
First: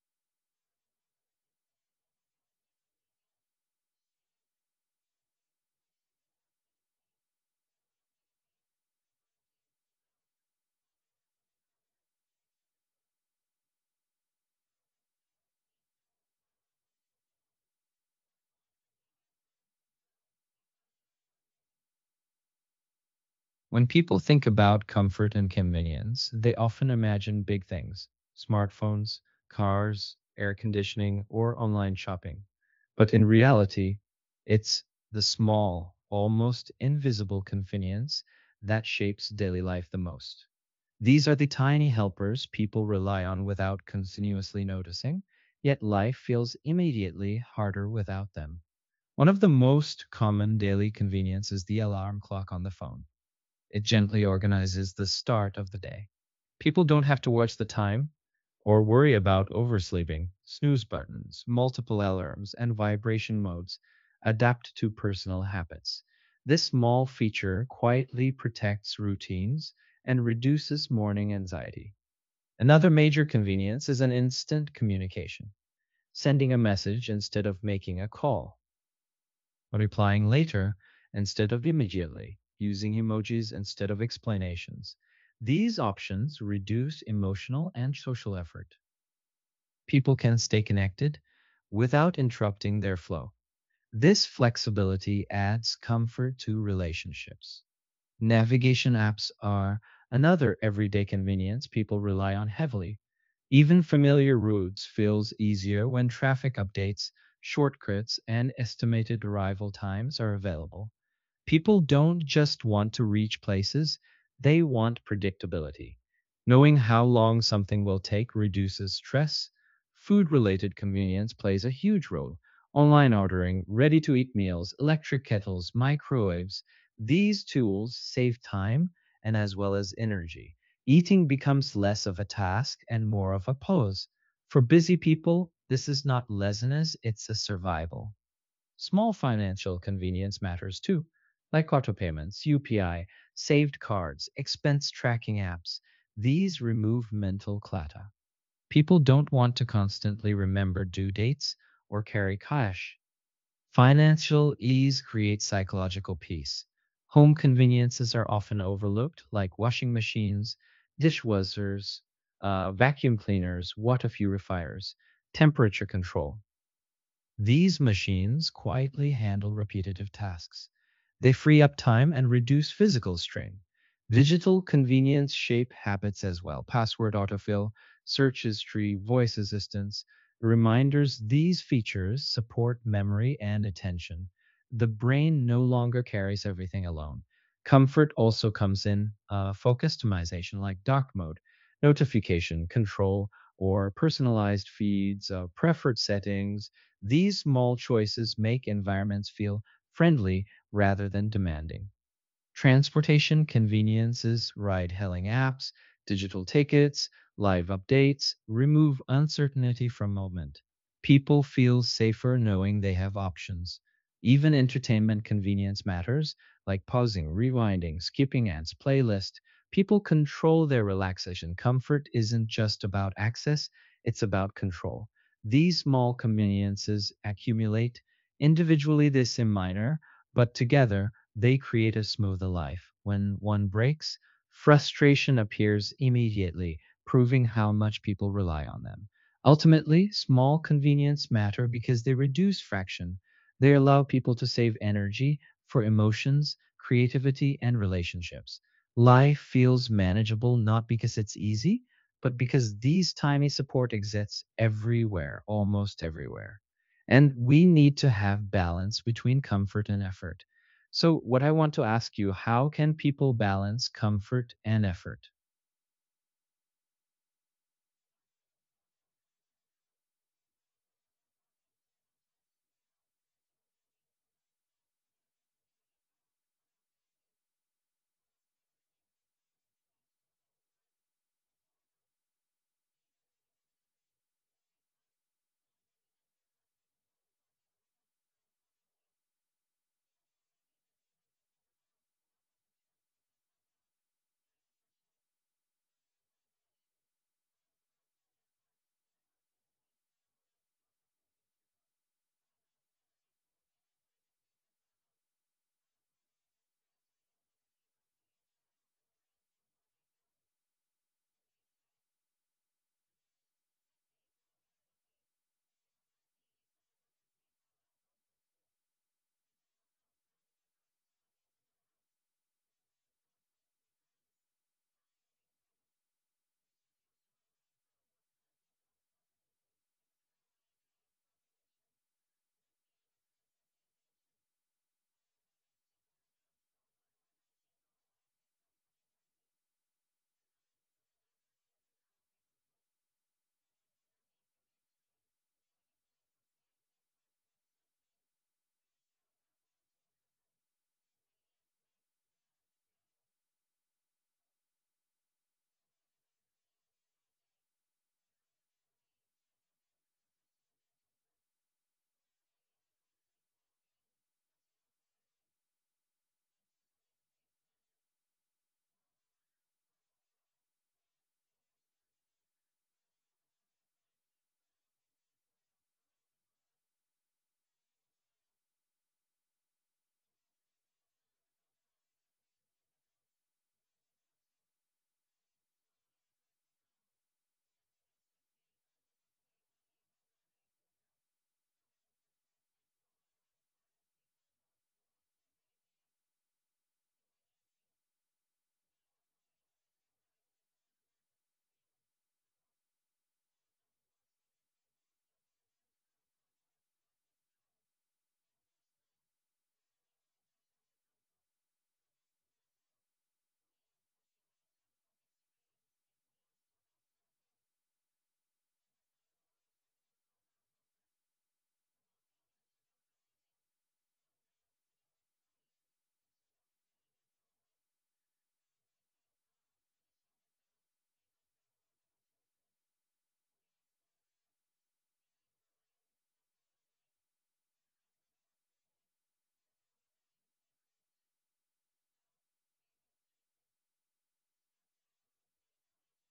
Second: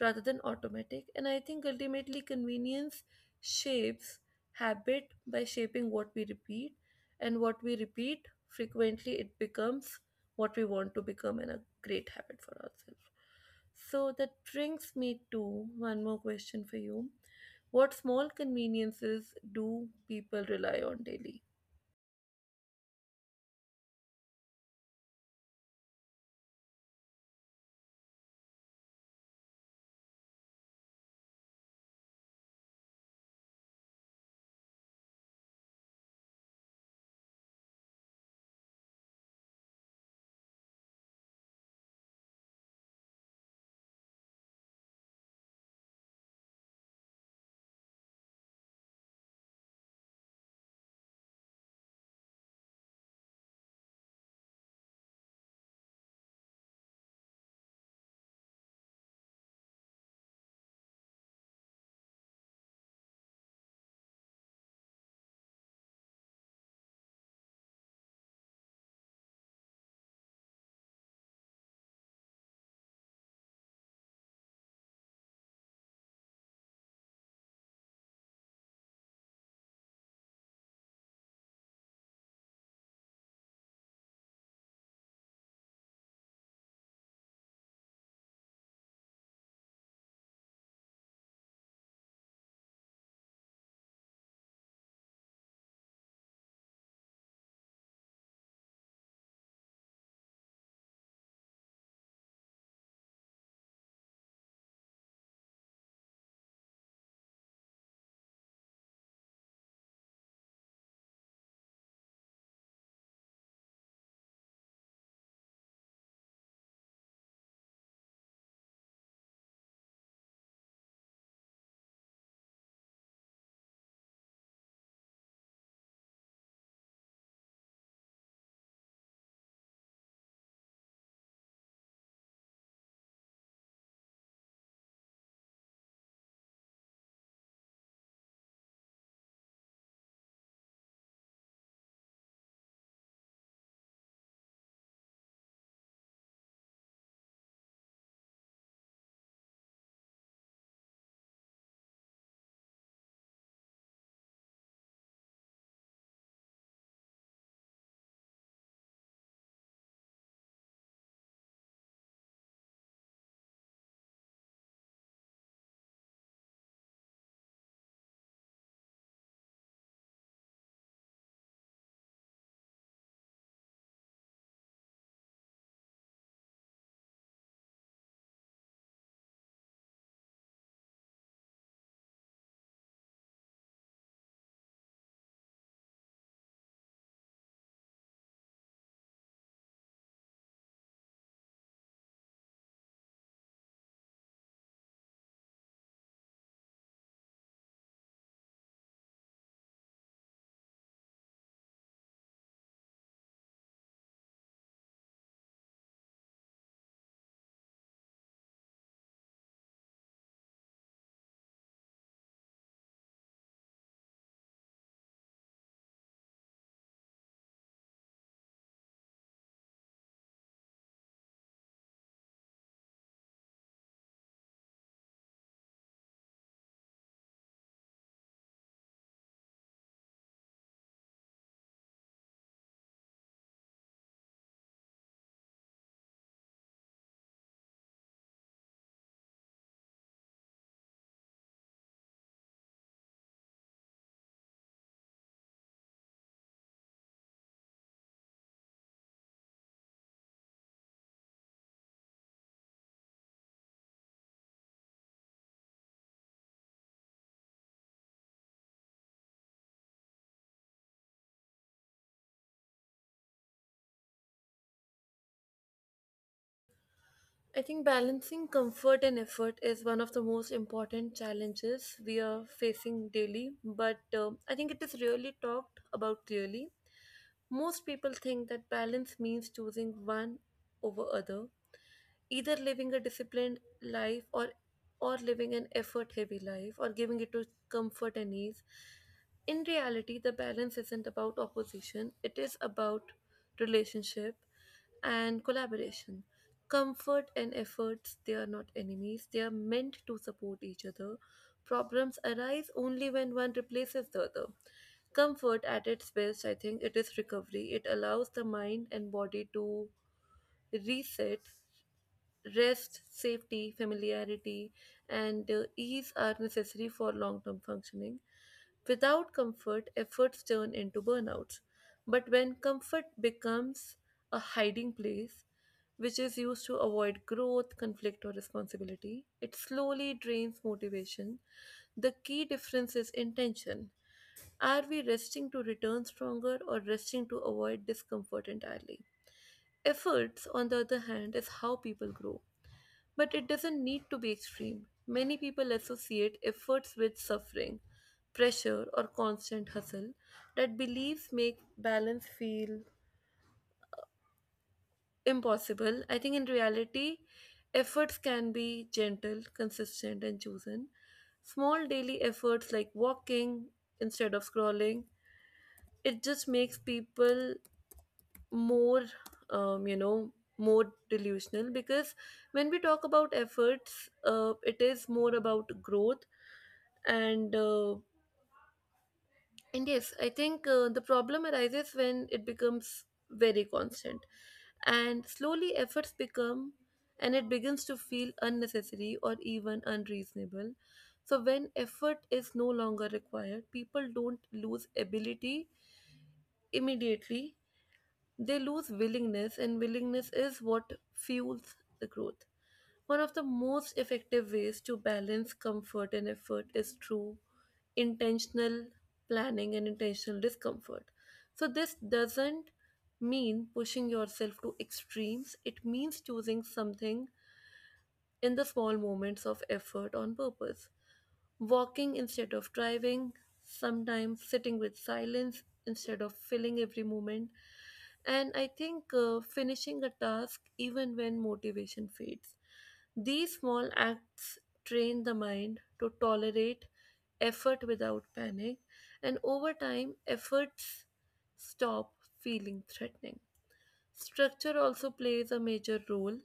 Speaker 1: rather than automatic, and I think ultimately convenience shapes habit by shaping what we repeat, and what we repeat frequently, it becomes what we want to become and a great habit for ourselves. So that brings me to one more question for you. What small conveniences do people rely on daily?
Speaker 2: When people think about comfort and convenience, they often imagine big things: smartphones, cars, air conditioning, or online shopping. But in reality, it's the small, almost invisible convenience that shapes daily life the most. These are the tiny helpers people rely on without continuously noticing, yet life feels immediately harder without them. One of the most common daily conveniences is the alarm clock on the phone. It gently organizes the start of the day. People don't have to watch the time or worry about oversleeping. Snooze buttons, multiple alarms, and vibration modes adapt to personal habits. This small feature quietly protects routines and reduces morning anxiety. Another major convenience is an instant communication, sending a message instead of making a call, replying later instead of immediately, using emojis instead of explanations. These options reduce emotional and social effort. People can stay connected without interrupting their flow. This flexibility adds comfort to relationships. Navigation apps are another everyday convenience people rely on heavily. Even familiar routes feels easier when traffic updates, shortcuts, and estimated arrival times are available. People don't just want to reach places, they want predictability. Knowing how long something will take reduces stress. Food related convenience plays a huge role. Online ordering, ready to eat meals, electric kettles, microwaves, these tools save time and as well as energy. Eating becomes less of a task and more of a pose. For busy people, this is not laziness, it's a survival. Small financial convenience matters too, like auto payments, UPI, saved cards, expense tracking apps. These remove mental clutter. People don't want to constantly remember due dates or carry cash. Financial ease creates psychological peace. Home conveniences are often overlooked, like washing machines, dishwashers, vacuum cleaners, water purifiers, temperature control. These machines quietly handle repetitive tasks. They free up time and reduce physical strain. Digital convenience shape habits as well. Password autofill, search history, voice assistance, reminders. These features support memory and attention. The brain no longer carries everything alone. Comfort also comes in focus optimization like dock mode, notification control, or personalized feeds, preferred settings, these mall choices make environments feel friendly rather than demanding. Transportation, conveniences, ride hailing apps, digital tickets, live updates remove uncertainty from movement. People feel safer knowing they have options. Even entertainment convenience matters, like pausing, rewinding, skipping ads, playlist. People control their relaxation. Comfort isn't just about access, it's about control. These small conveniences accumulate. Individually, they seem minor, but together, they create a smoother life. When one breaks, frustration appears immediately, proving how much people rely on them. Ultimately, small conveniences matter because they reduce friction. They allow people to save energy for emotions, creativity, and relationships. Life feels manageable not because it's easy, but because these tiny support exists everywhere, almost everywhere. And we need to have balance between comfort and effort. So, what I want to ask you, how can people balance comfort and effort?
Speaker 1: I think balancing comfort and effort is one of the most important challenges we are facing daily, but I think it is rarely talked about clearly. Most people think that balance means choosing one over other, either living a disciplined life or living an effort heavy life or giving it to comfort and ease. In reality the balance isn't about opposition, it is about relationship and collaboration. Comfort and efforts, they are not enemies, they are meant to support each other. Problems arise only when one replaces the other. Comfort at its best, I think it is recovery. It allows the mind and body to reset. Rest, safety, familiarity, and ease are necessary for long term functioning. Without comfort, efforts turn into burnouts. But when comfort becomes a hiding place, which is used to avoid growth, conflict, or responsibility, it slowly drains motivation. The key difference is intention. Are we resting to return stronger or resting to avoid discomfort entirely? Efforts, on the other hand, is how people grow. But it doesn't need to be extreme. Many people associate efforts with suffering, pressure, or constant hustle. That beliefs make balance feel impossible. I think in reality, efforts can be gentle, consistent, and chosen. Small daily efforts like walking instead of scrolling, it just makes people more um, you know more delusional, because when we talk about efforts it is more about growth. And and yes, I think the problem arises when it becomes very constant, and slowly efforts become and it begins to feel unnecessary or even unreasonable. So when effort is no longer required, people don't lose ability immediately, they lose willingness, and willingness is what fuels the growth. One of the most effective ways to balance comfort and effort is through intentional planning and intentional discomfort. So, this doesn't mean pushing yourself to extremes, it means choosing something in the small moments of effort on purpose. Walking instead of driving, sometimes sitting with silence instead of filling every moment. And I think finishing a task even when motivation fades. These small acts train the mind to tolerate effort without panic, and over time, efforts stop feeling threatening. Structure also plays a major role.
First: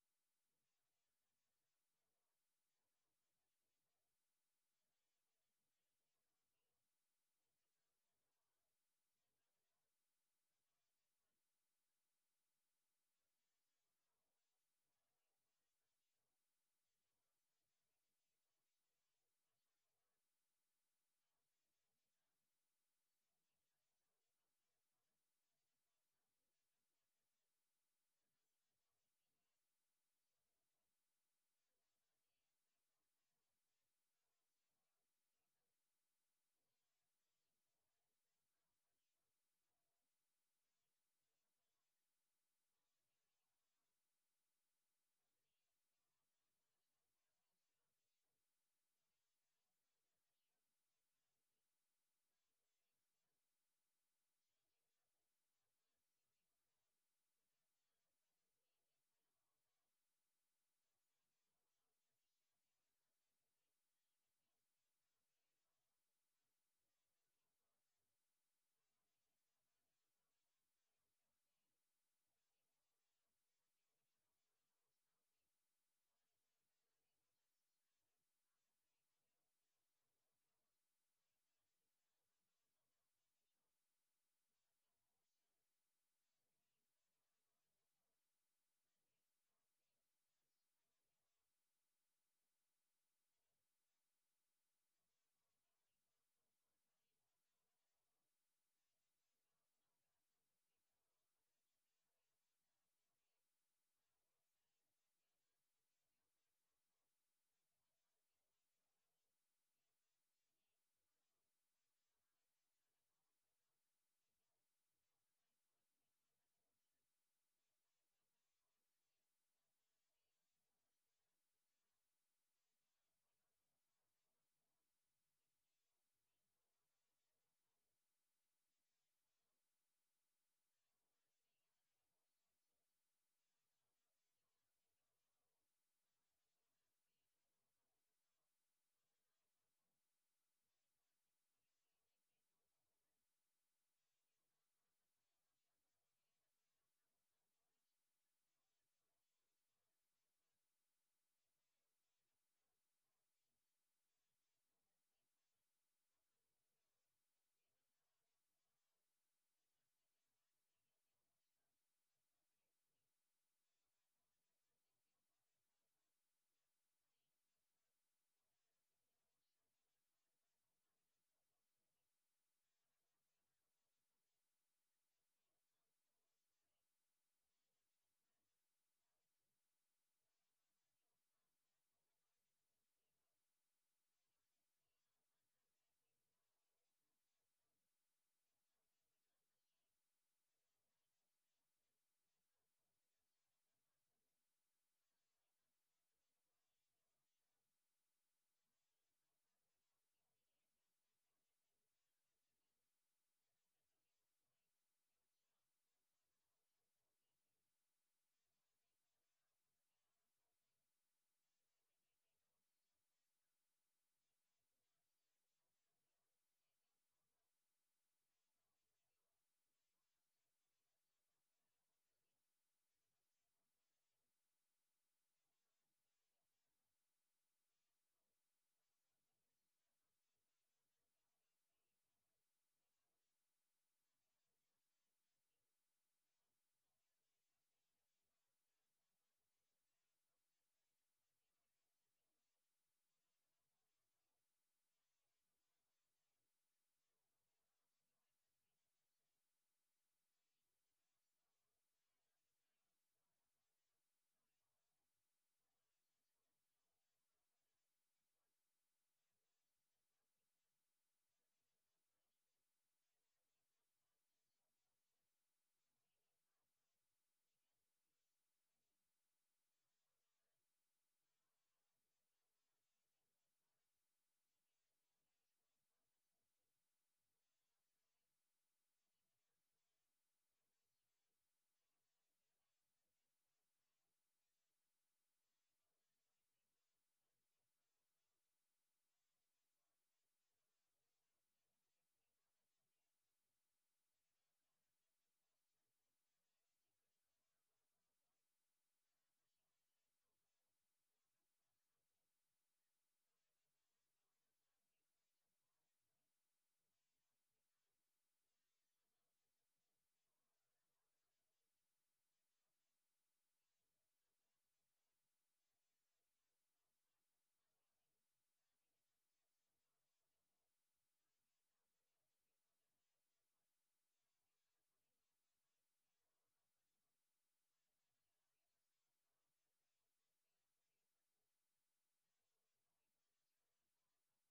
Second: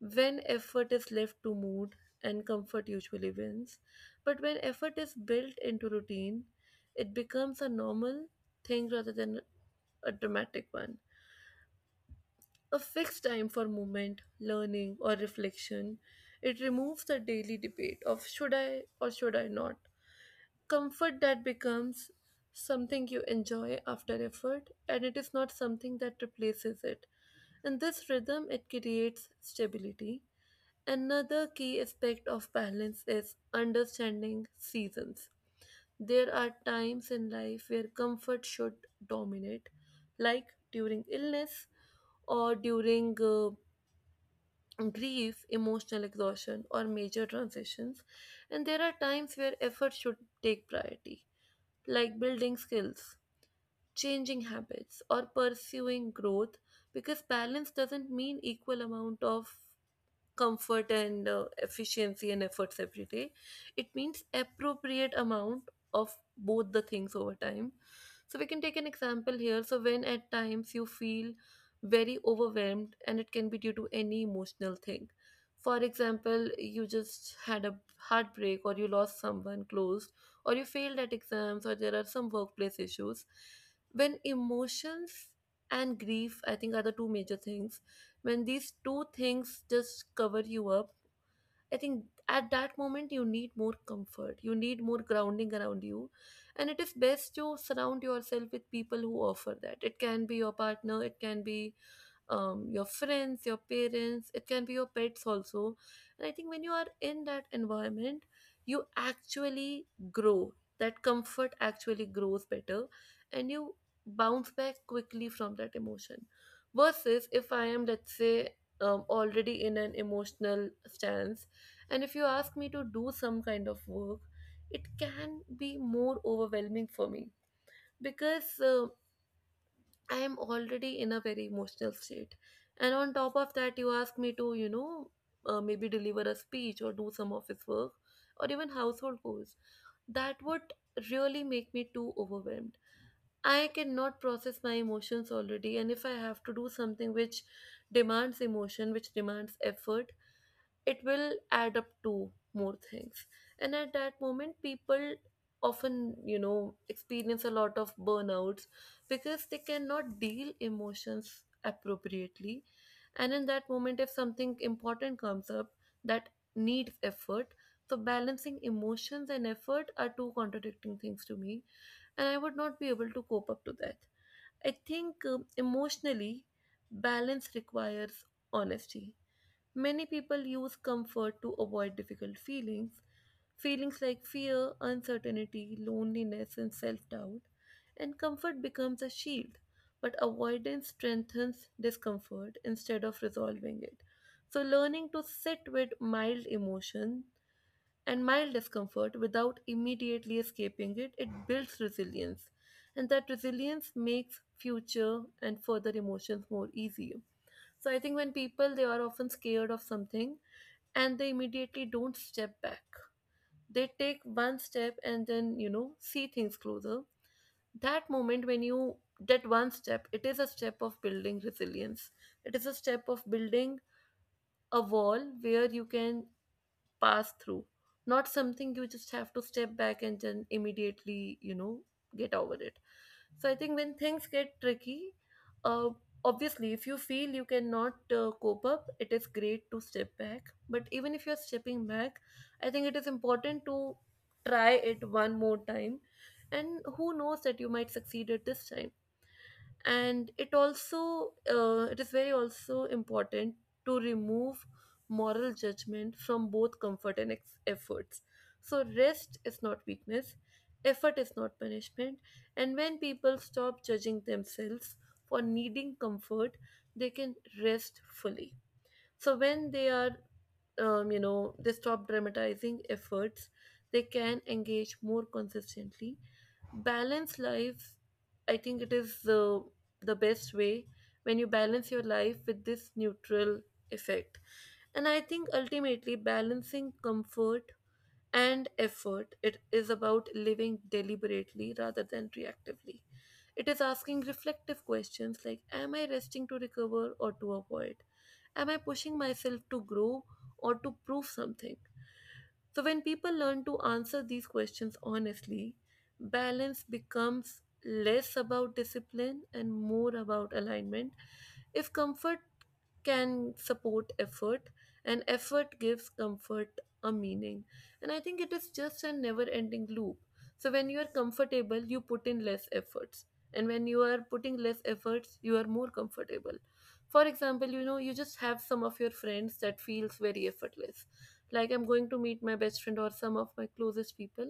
Speaker 1: When effort is left to mood and comfort usually wins, but when effort is built into routine, it becomes a normal thing rather than a dramatic one. A fixed time for movement, learning, or reflection, it removes the daily debate of should I or should I not. Comfort that becomes something you enjoy after effort, and it is not something that replaces it. In this rhythm, it creates stability. Another key aspect of balance is understanding seasons. There are times in life where comfort should dominate, like during illness or during grief, emotional exhaustion, or major transitions. And there are times where effort should take priority, like building skills, changing habits, or pursuing growth, because balance doesn't mean equal amount of comfort and efficiency and efforts every day. It means appropriate amount of both the things over time. So we can take an example here. So when at times you feel very overwhelmed, and it can be due to any emotional thing, for example you just had a heartbreak or you lost someone close, or you failed at exams or there are some workplace issues. When emotions and grief, I think, are the two major things, when these two things just cover you up, I think at that moment you need more comfort, you need more grounding around you. And it is best to surround yourself with people who offer that. It can be your partner, it can be your friends, your parents, it can be your pets also. And I think when you are in that environment, you actually grow. That comfort actually grows better and you bounce back quickly from that emotion. Versus if I am, let's say, already in an emotional stance, and if you ask me to do some kind of work, it can be more overwhelming for me, because I am already in a very emotional state. And on top of that, you ask me to, you know, maybe deliver a speech or do some office work or even household chores. That would really make me too overwhelmed. I cannot process my emotions already. And if I have to do something which demands emotion, which demands effort, it will add up to more things. And at that moment people often, you know, experience a lot of burnouts, because they cannot deal emotions appropriately. And in that moment if something important comes up that needs effort, so balancing emotions and effort are two contradicting things to me, and I would not be able to cope up to that. I think emotionally balance requires honesty. Many people use comfort to avoid difficult feelings, feelings like fear, uncertainty, loneliness, and self doubt, and comfort becomes a shield. But avoidance strengthens discomfort instead of resolving it. So, learning to sit with mild emotion and mild discomfort without immediately escaping it, it builds resilience. And that resilience makes future and further emotions more easier. So I think when people they are often scared of something, and they immediately don't step back. They take one step and then, you know, see things closer. That moment when you, that one step, it is a step of building resilience. It is a step of building a wall where you can pass through, not something you just have to step back and then immediately, you know, get over it. So I think when things get tricky, uh, obviously, if you feel you cannot cope up, it is great to step back. But even if you're stepping back, I think it is important to try it one more time. And who knows that you might succeed at this time. And it also it is very also important to remove moral judgment from both comfort and efforts. So rest is not weakness, effort is not punishment. And when people stop judging themselves for needing comfort, they can rest fully. So when they are they stop dramatizing efforts, they can engage more consistently. Balance life, I think it is the best way, when you balance your life with this neutral effect. And I think ultimately balancing comfort and effort, it is about living deliberately rather than reactively. It is asking reflective questions like am I resting to recover or to avoid, am I pushing myself to grow or to prove something? So, when people learn to answer these questions honestly, balance becomes less about discipline and more about alignment. If comfort can support effort, and effort gives comfort a meaning. And I think it is just a never ending loop. So, when you are comfortable, you put in less efforts. And when you are putting less efforts, you are more comfortable. For example, you know, you just have some of your friends that feels very effortless, like I'm going to meet my best friend or some of my closest people,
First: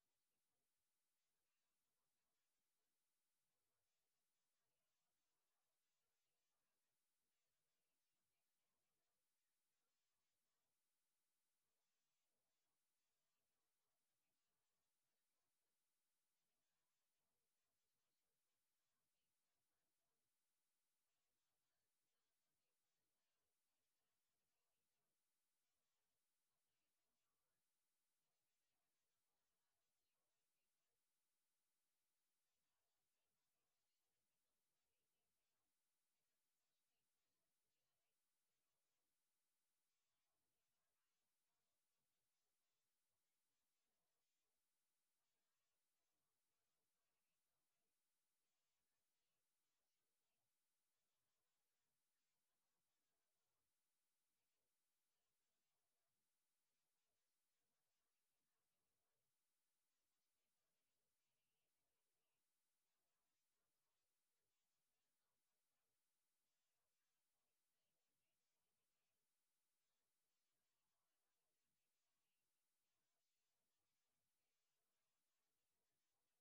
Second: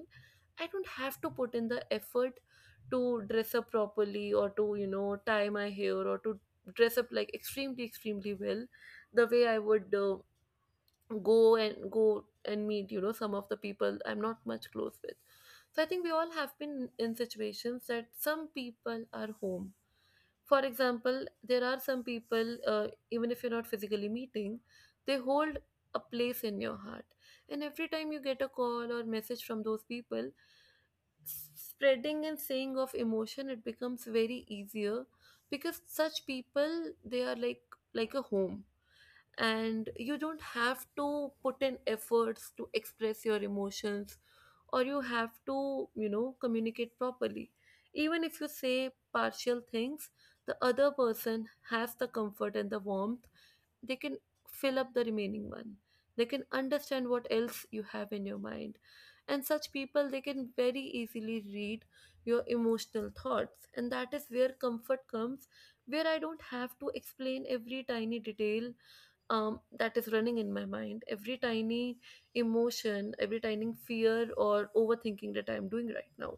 Speaker 1: I don't have to put in the effort to dress up properly or to, you know, tie my hair or to dress up like extremely extremely well the way I would go and meet, you know, some of the people I'm not much close with. So I think we all have been in situations that some people are home. For example, there are some people, even if you're not physically meeting, they hold a place in your heart. And every time you get a call or message from those people, spreading and saying of emotion, it becomes very easier, because such people, they are like a home, and you don't have to put in efforts to express your emotions, or you have to, you know, communicate properly. Even if you say partial things, the other person has the comfort and the warmth, they can fill up the remaining one, they can understand what else you have in your mind. And such people, they can very easily read your emotional thoughts, and that is where comfort comes, where I don't have to explain every tiny detail, that is running in my mind, every tiny emotion, every tiny fear or overthinking that I'm doing right now.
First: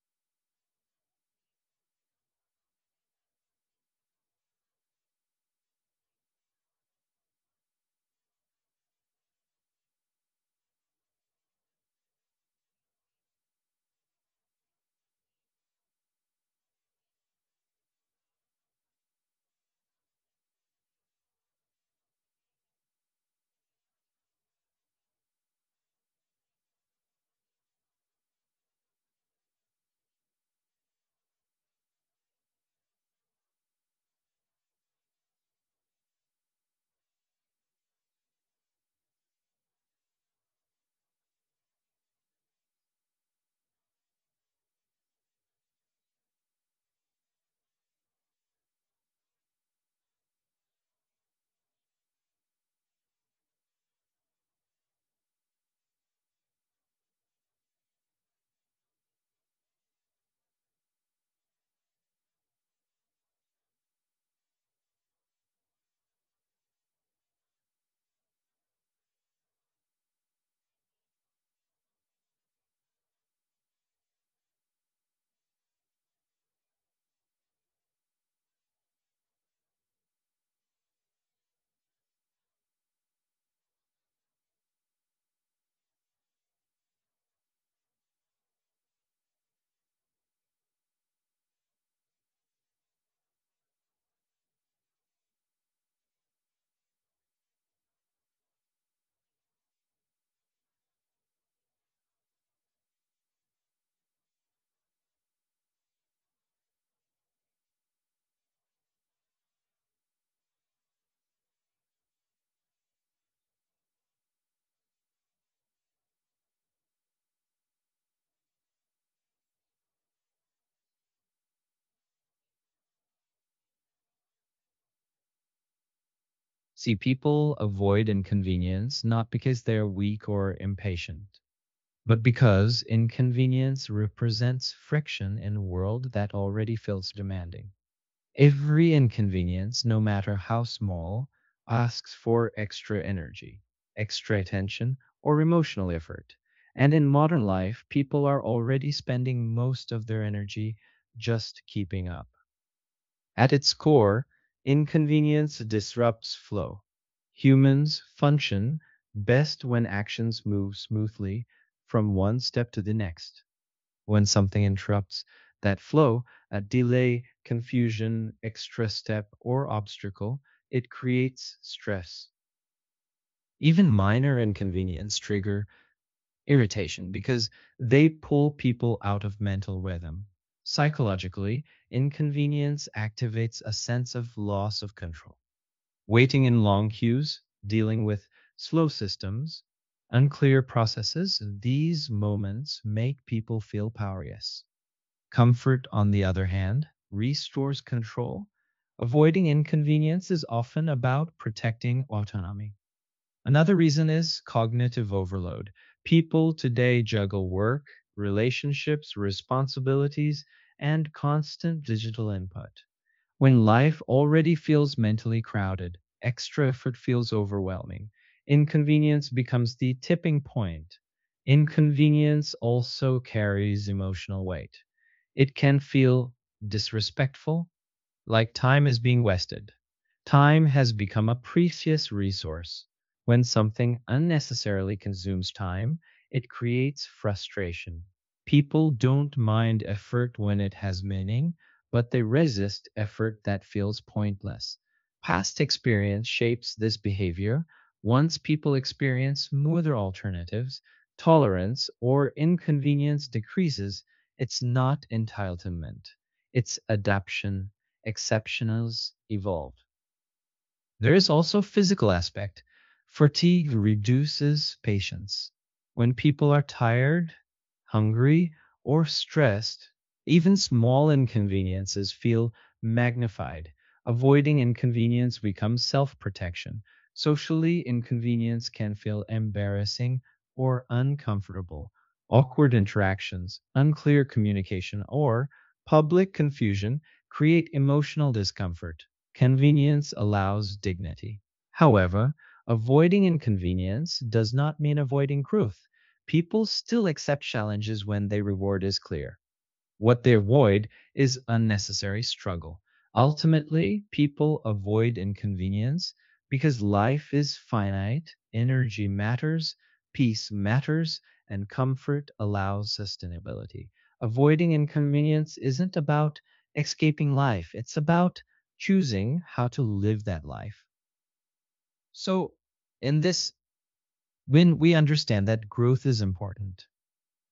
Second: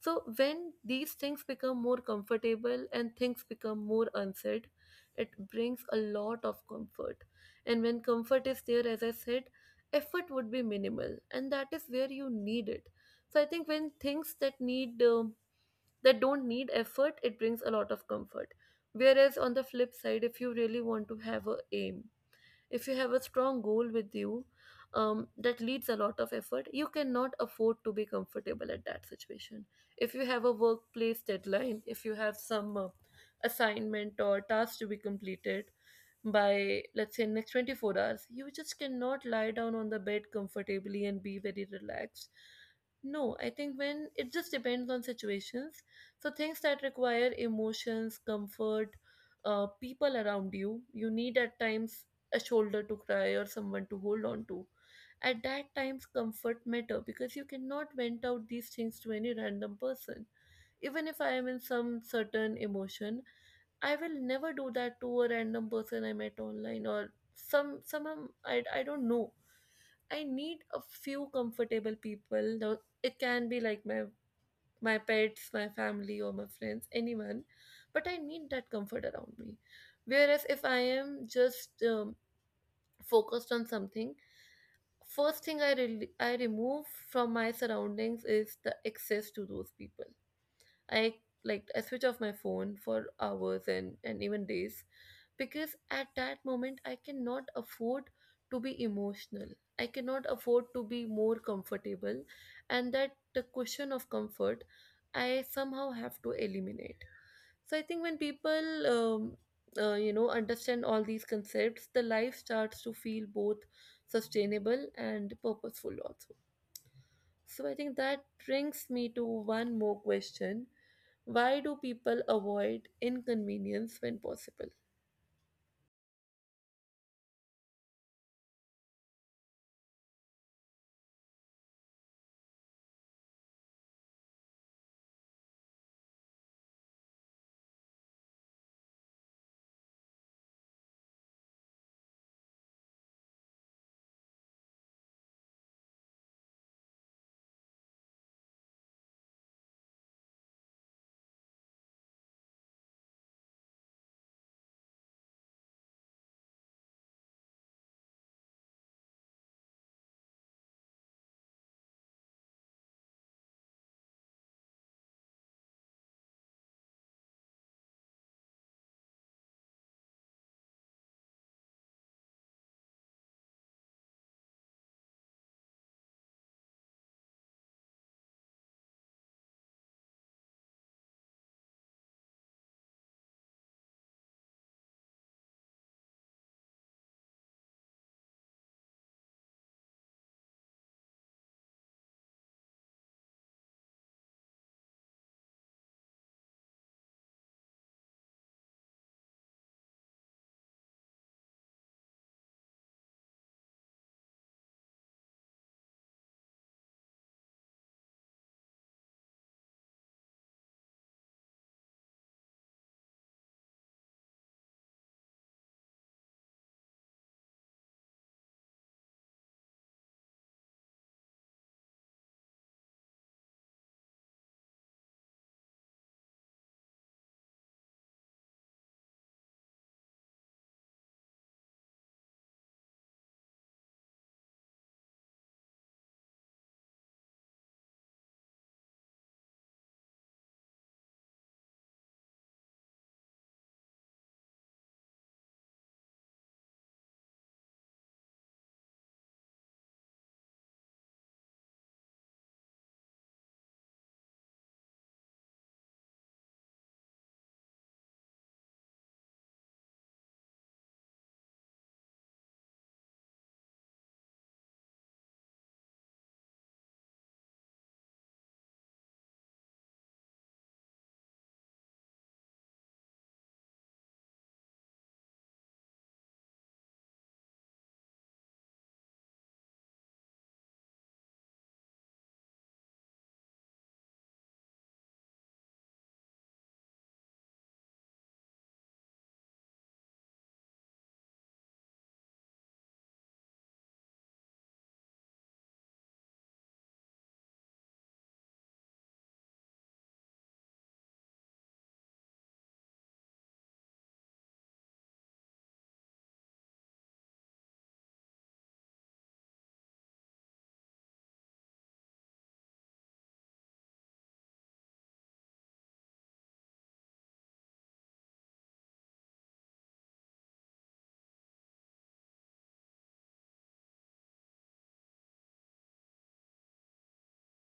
Speaker 1: So when these things become more comfortable and things become more unsaid, it brings a lot of comfort. And when comfort is there, as I said, effort would be minimal, and that is where you need it. So I think when things that need that don't need effort, it brings a lot of comfort. Whereas on the flip side, if you really want to have a aim, if you have a strong goal with you, that leads a lot of effort. You cannot afford to be comfortable at that situation. If you have a workplace deadline, if you have some assignment or task to be completed by, let's say, next 24 hours, you just cannot lie down on the bed comfortably and be very relaxed. No, I think when it just depends on situations. So things that require emotions, comfort, people around you, you need at times a shoulder to cry or someone to hold on to. At that times, comfort matter because you cannot vent out these things to any random person. Even if I am in some certain emotion, I will never do that to a random person I met online or some I don't know. I need a few comfortable people. Now, it can be like my pets, my family, or my friends, anyone. But I need that comfort around me. Whereas if I am just focused on something, first thing I remove from my surroundings is the access to those people. I, like, I switch off my phone for hours and even days because at that moment I cannot afford to be emotional. I cannot afford to be more comfortable, and that the cushion of comfort I somehow have to eliminate. So I think when people, you know, understand all these concepts, the life starts to feel both sustainable and purposeful also. So I think that brings me to one more question. Why do people avoid inconvenience when possible?
Speaker 2: See, people avoid inconvenience not because they're weak or impatient, but because inconvenience represents friction in a world that already feels demanding. Every inconvenience, no matter how small, asks for extra energy, extra attention, or emotional effort. And in modern life, people are already spending most of their energy just keeping up. At its core, inconvenience disrupts flow. Humans function best when actions move smoothly from one step to the next. When something interrupts that flow, a delay, confusion, extra step, or obstacle, it creates stress. Even minor inconvenience trigger irritation because they pull people out of mental rhythm. Psychologically, inconvenience activates a sense of loss of control. Waiting in long queues, dealing with slow systems, unclear processes, these moments make people feel powerless. Comfort, on the other hand, restores control. Avoiding inconvenience is often about protecting autonomy. Another reason is cognitive overload. People today juggle work, relationships, responsibilities, and constant digital input. When life already feels mentally crowded, extra effort feels overwhelming. Inconvenience becomes the tipping point. Inconvenience also carries emotional weight. It can feel disrespectful, like time is being wasted. Time has become a precious resource. When something unnecessarily consumes time, it creates frustration. People don't mind effort when it has meaning, but they resist effort that feels pointless. Past experience shapes this behavior. Once people experience smoother alternatives, tolerance or inconvenience decreases. It's not entitlement, it's adaptation exceptionals evolve. There is also physical aspect. Fatigue reduces patience. When people are tired, hungry, or stressed, even small inconveniences feel magnified. Avoiding inconvenience becomes self protection. Socially, inconvenience can feel embarrassing or uncomfortable. Awkward interactions, unclear communication, or public confusion create emotional discomfort. Convenience allows dignity. However, avoiding inconvenience does not mean avoiding truth. People still accept challenges when their reward is clear. What they avoid is unnecessary struggle. Ultimately, people avoid inconvenience because life is finite, energy matters, peace matters, and comfort allows sustainability. Avoiding inconvenience isn't about escaping life, it's about choosing how to live that life. So, in this, when we understand that growth is important,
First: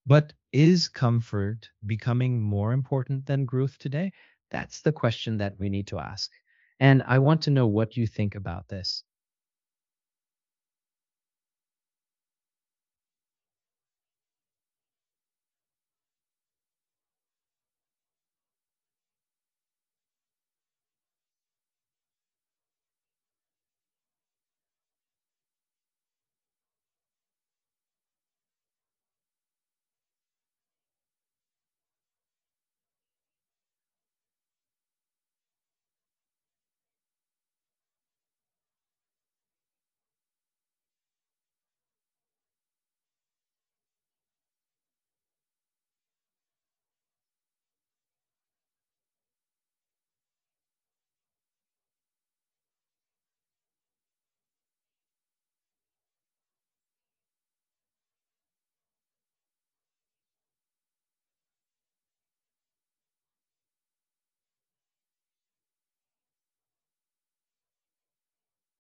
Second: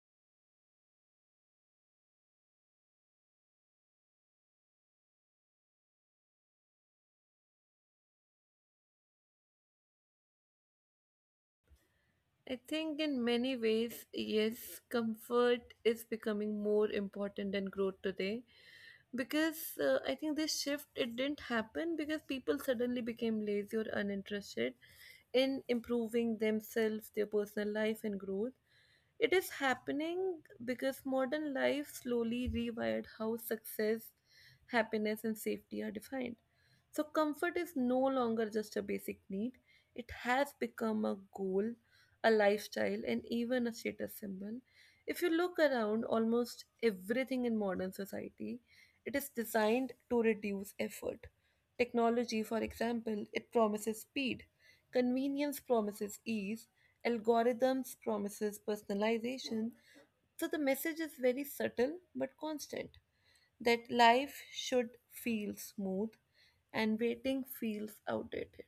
Speaker 2: but is comfort becoming more important than growth today? That's the question that we need to ask. And I want to know what you think about this.
Speaker 1: I think in many ways, yes, comfort is becoming more important than growth today because I think this shift, it didn't happen because people suddenly became lazy or uninterested in improving themselves, their personal life, and growth. It is happening because modern life slowly rewired how success, happiness, and safety are defined. So, comfort is no longer just a basic need, it has become a goal, a lifestyle, and even a status symbol. If you look around, almost everything in modern society, it is designed to reduce effort. Technology, for example, it promises speed. Convenience promises ease. Algorithms promises personalization. So the message is very subtle but constant, that life should feel smooth and waiting feels outdated.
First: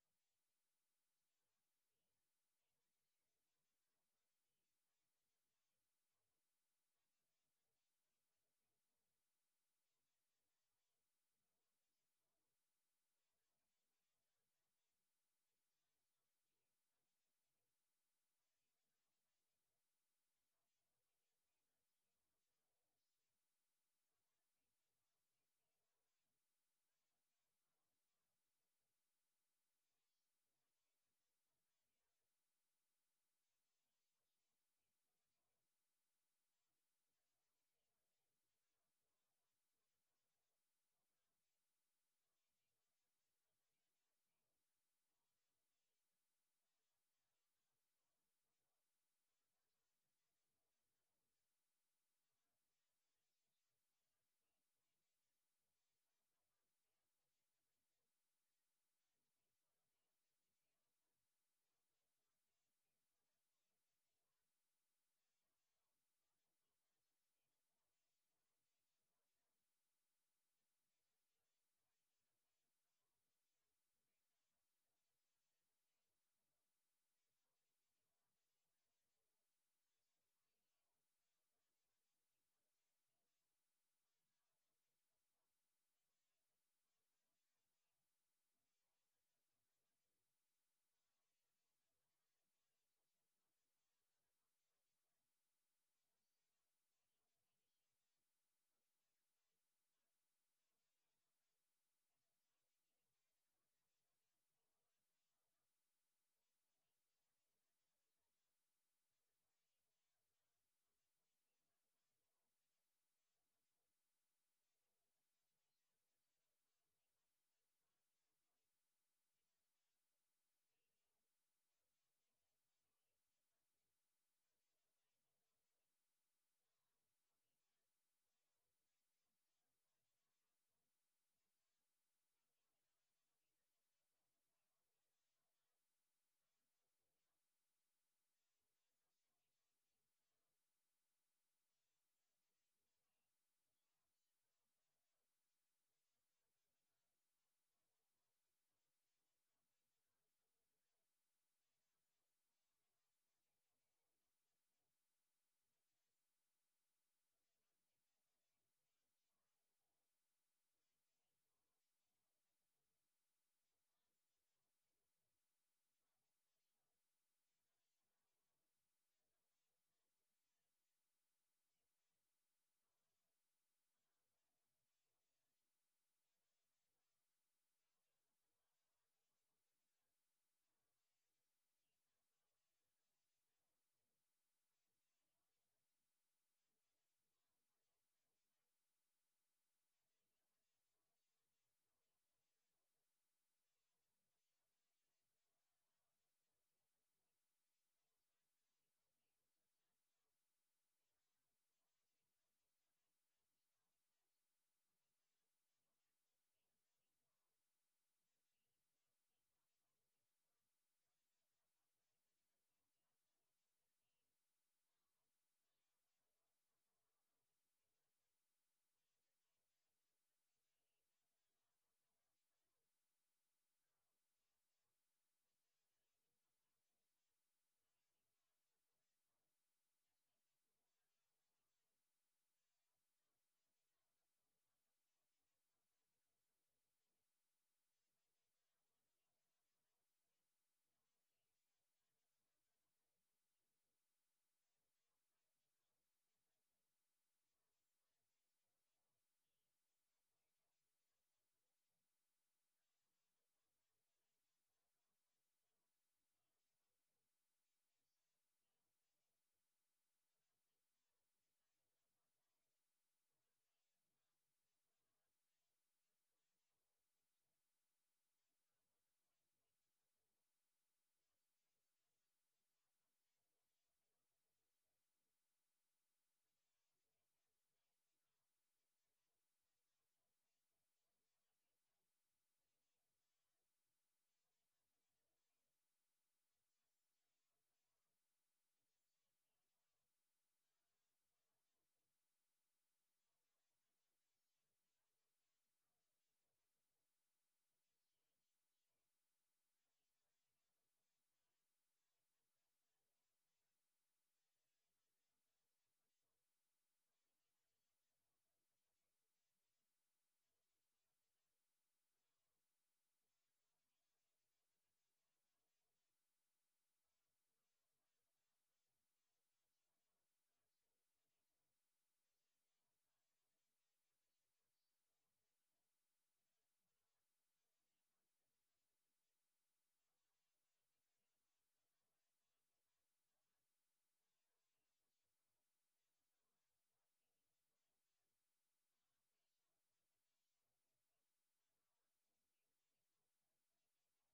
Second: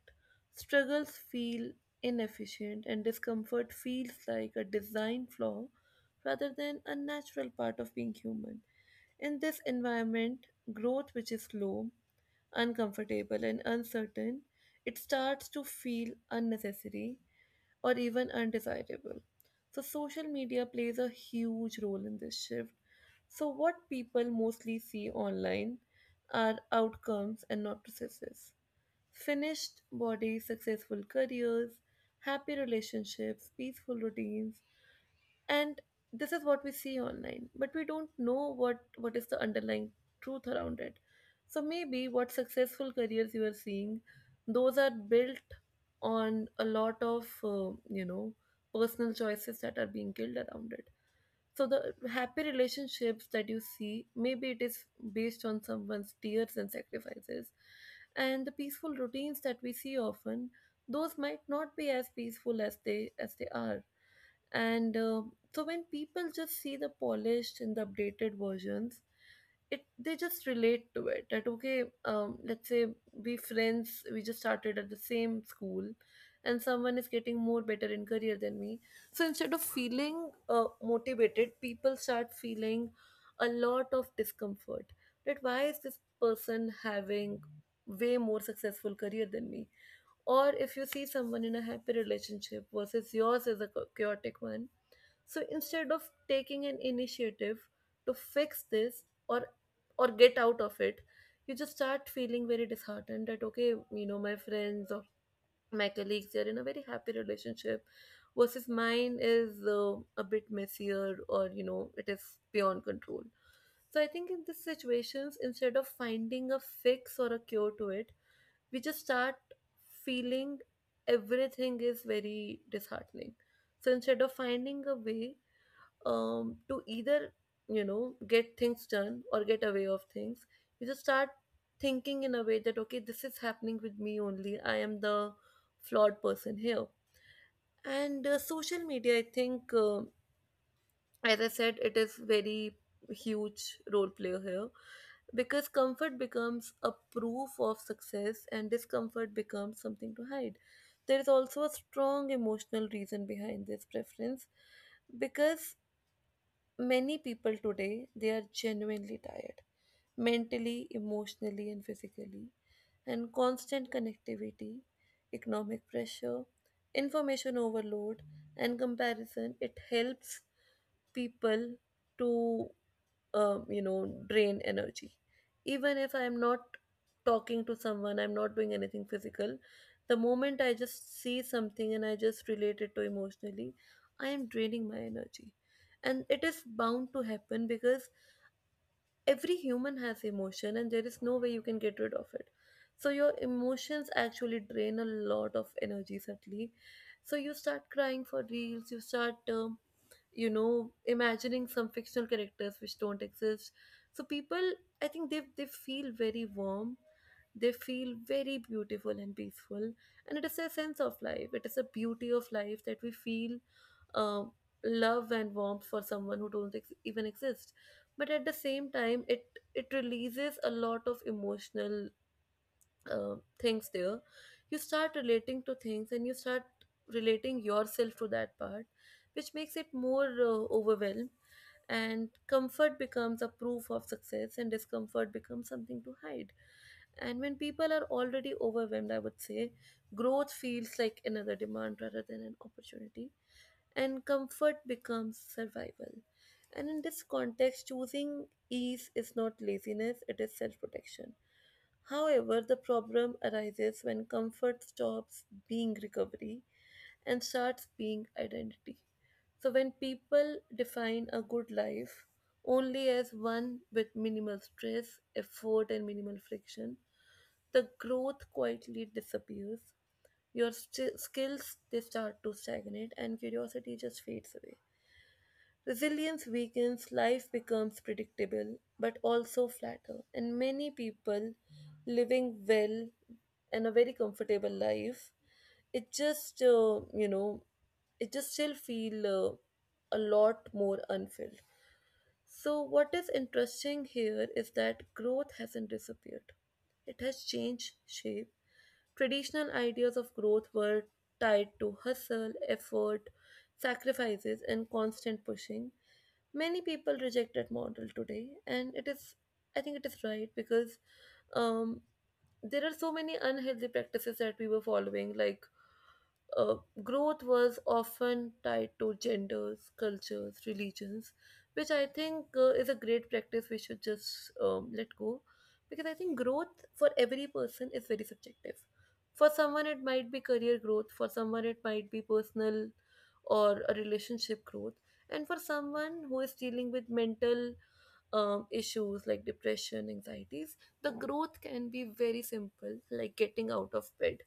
Speaker 1: Struggles feel inefficient and discomfort feels like a design flaw rather than a natural part of being human. In this environment, growth, which is slow, uncomfortable, and uncertain, it starts to feel unnecessary or even undesirable. So, social media plays a huge role in this shift. So, what people mostly see online are outcomes and not processes. Finished bodies, successful careers, happy relationships, peaceful routines, and this is what we see online, but we don't know what is the underlying truth around it. So maybe what successful careers you are seeing, those are built on a lot of you know, personal choices that are being killed around it. So the happy relationships that you see, maybe it is based on someone's tears and sacrifices. And the peaceful routines that we see often, those might not be as peaceful as they are. And so when people just see the polished and the updated versions, it, they just relate to it that, okay, let's say we friends, we just started at the same school and someone is getting more better in career than me. So instead of feeling motivated, people start feeling a lot of discomfort, that why is this person having way more successful career than me? Or if you see someone in a happy relationship versus yours is a chaotic one, so instead of taking an initiative to fix this or get out of it, you just start feeling very disheartened that, okay, you know, my friends or my colleagues, they are in a very happy relationship versus mine is a bit messier, or you know, it is beyond control. So I think in these situations, instead of finding a fix or a cure to it, we just start feeling everything is very disheartening. So instead of finding a way to either, you know, get things done or get away of things, you just start thinking in a way that, okay, this is happening with me only, I am the flawed person here. And social media, I think, as I said, it is very huge role player here, because comfort becomes a proof of success and discomfort becomes something to hide. There is also a strong emotional reason behind this preference, because many people today, they are genuinely tired, mentally, emotionally, and physically. And constant connectivity, economic pressure, information overload, and comparison, it helps people to, you know, drain energy. Even if I am not talking to someone, I'm not doing anything physical, the moment I just see something and I just relate it to emotionally, I am draining my energy. And it is bound to happen because every human has emotion and there is no way you can get rid of it. So your emotions actually drain a lot of energy subtly. So you start crying for reels, you start you know, imagining some fictional characters which don't exist. So people, I think they feel very warm, they feel very beautiful and peaceful, and it is a sense of life, it is a beauty of life that we feel um, love and warmth for someone who don't even exist. But at the same time, it releases a lot of emotional things there. You start relating to things and you start relating yourself to that part, which makes it more overwhelmed. And comfort becomes a proof of success and discomfort becomes something to hide. And when people are already overwhelmed, I would say growth feels like another demand rather than an opportunity, and comfort becomes survival. And in this context, choosing ease is not laziness, it is self protection. However, the problem arises when comfort stops being recovery and starts being identity. So, when people define a good life only as one with minimal stress, effort, and minimal friction, the growth quietly disappears. Your skills, they start to stagnate and curiosity just fades away. Resilience weakens, life becomes predictable but also flatter. And many people living well and a very comfortable life, it just, you know, it just still feel a lot more unfilled. So what is interesting here is that growth hasn't disappeared. It has changed shape. Traditional ideas of growth were tied to hustle, effort, sacrifices, and constant pushing. Many people reject that model today, and it is, I think, it is right because um, there are so many unhealthy practices that we were following, like, uh, growth was often tied to genders, cultures, religions, which I think is a great practice we should just let go, because I think growth for every person is very subjective. For someone, it might be career growth, for someone, it might be personal or a relationship growth, and for someone who is dealing with mental issues like depression, anxieties, the growth can be very simple, like getting out of bed,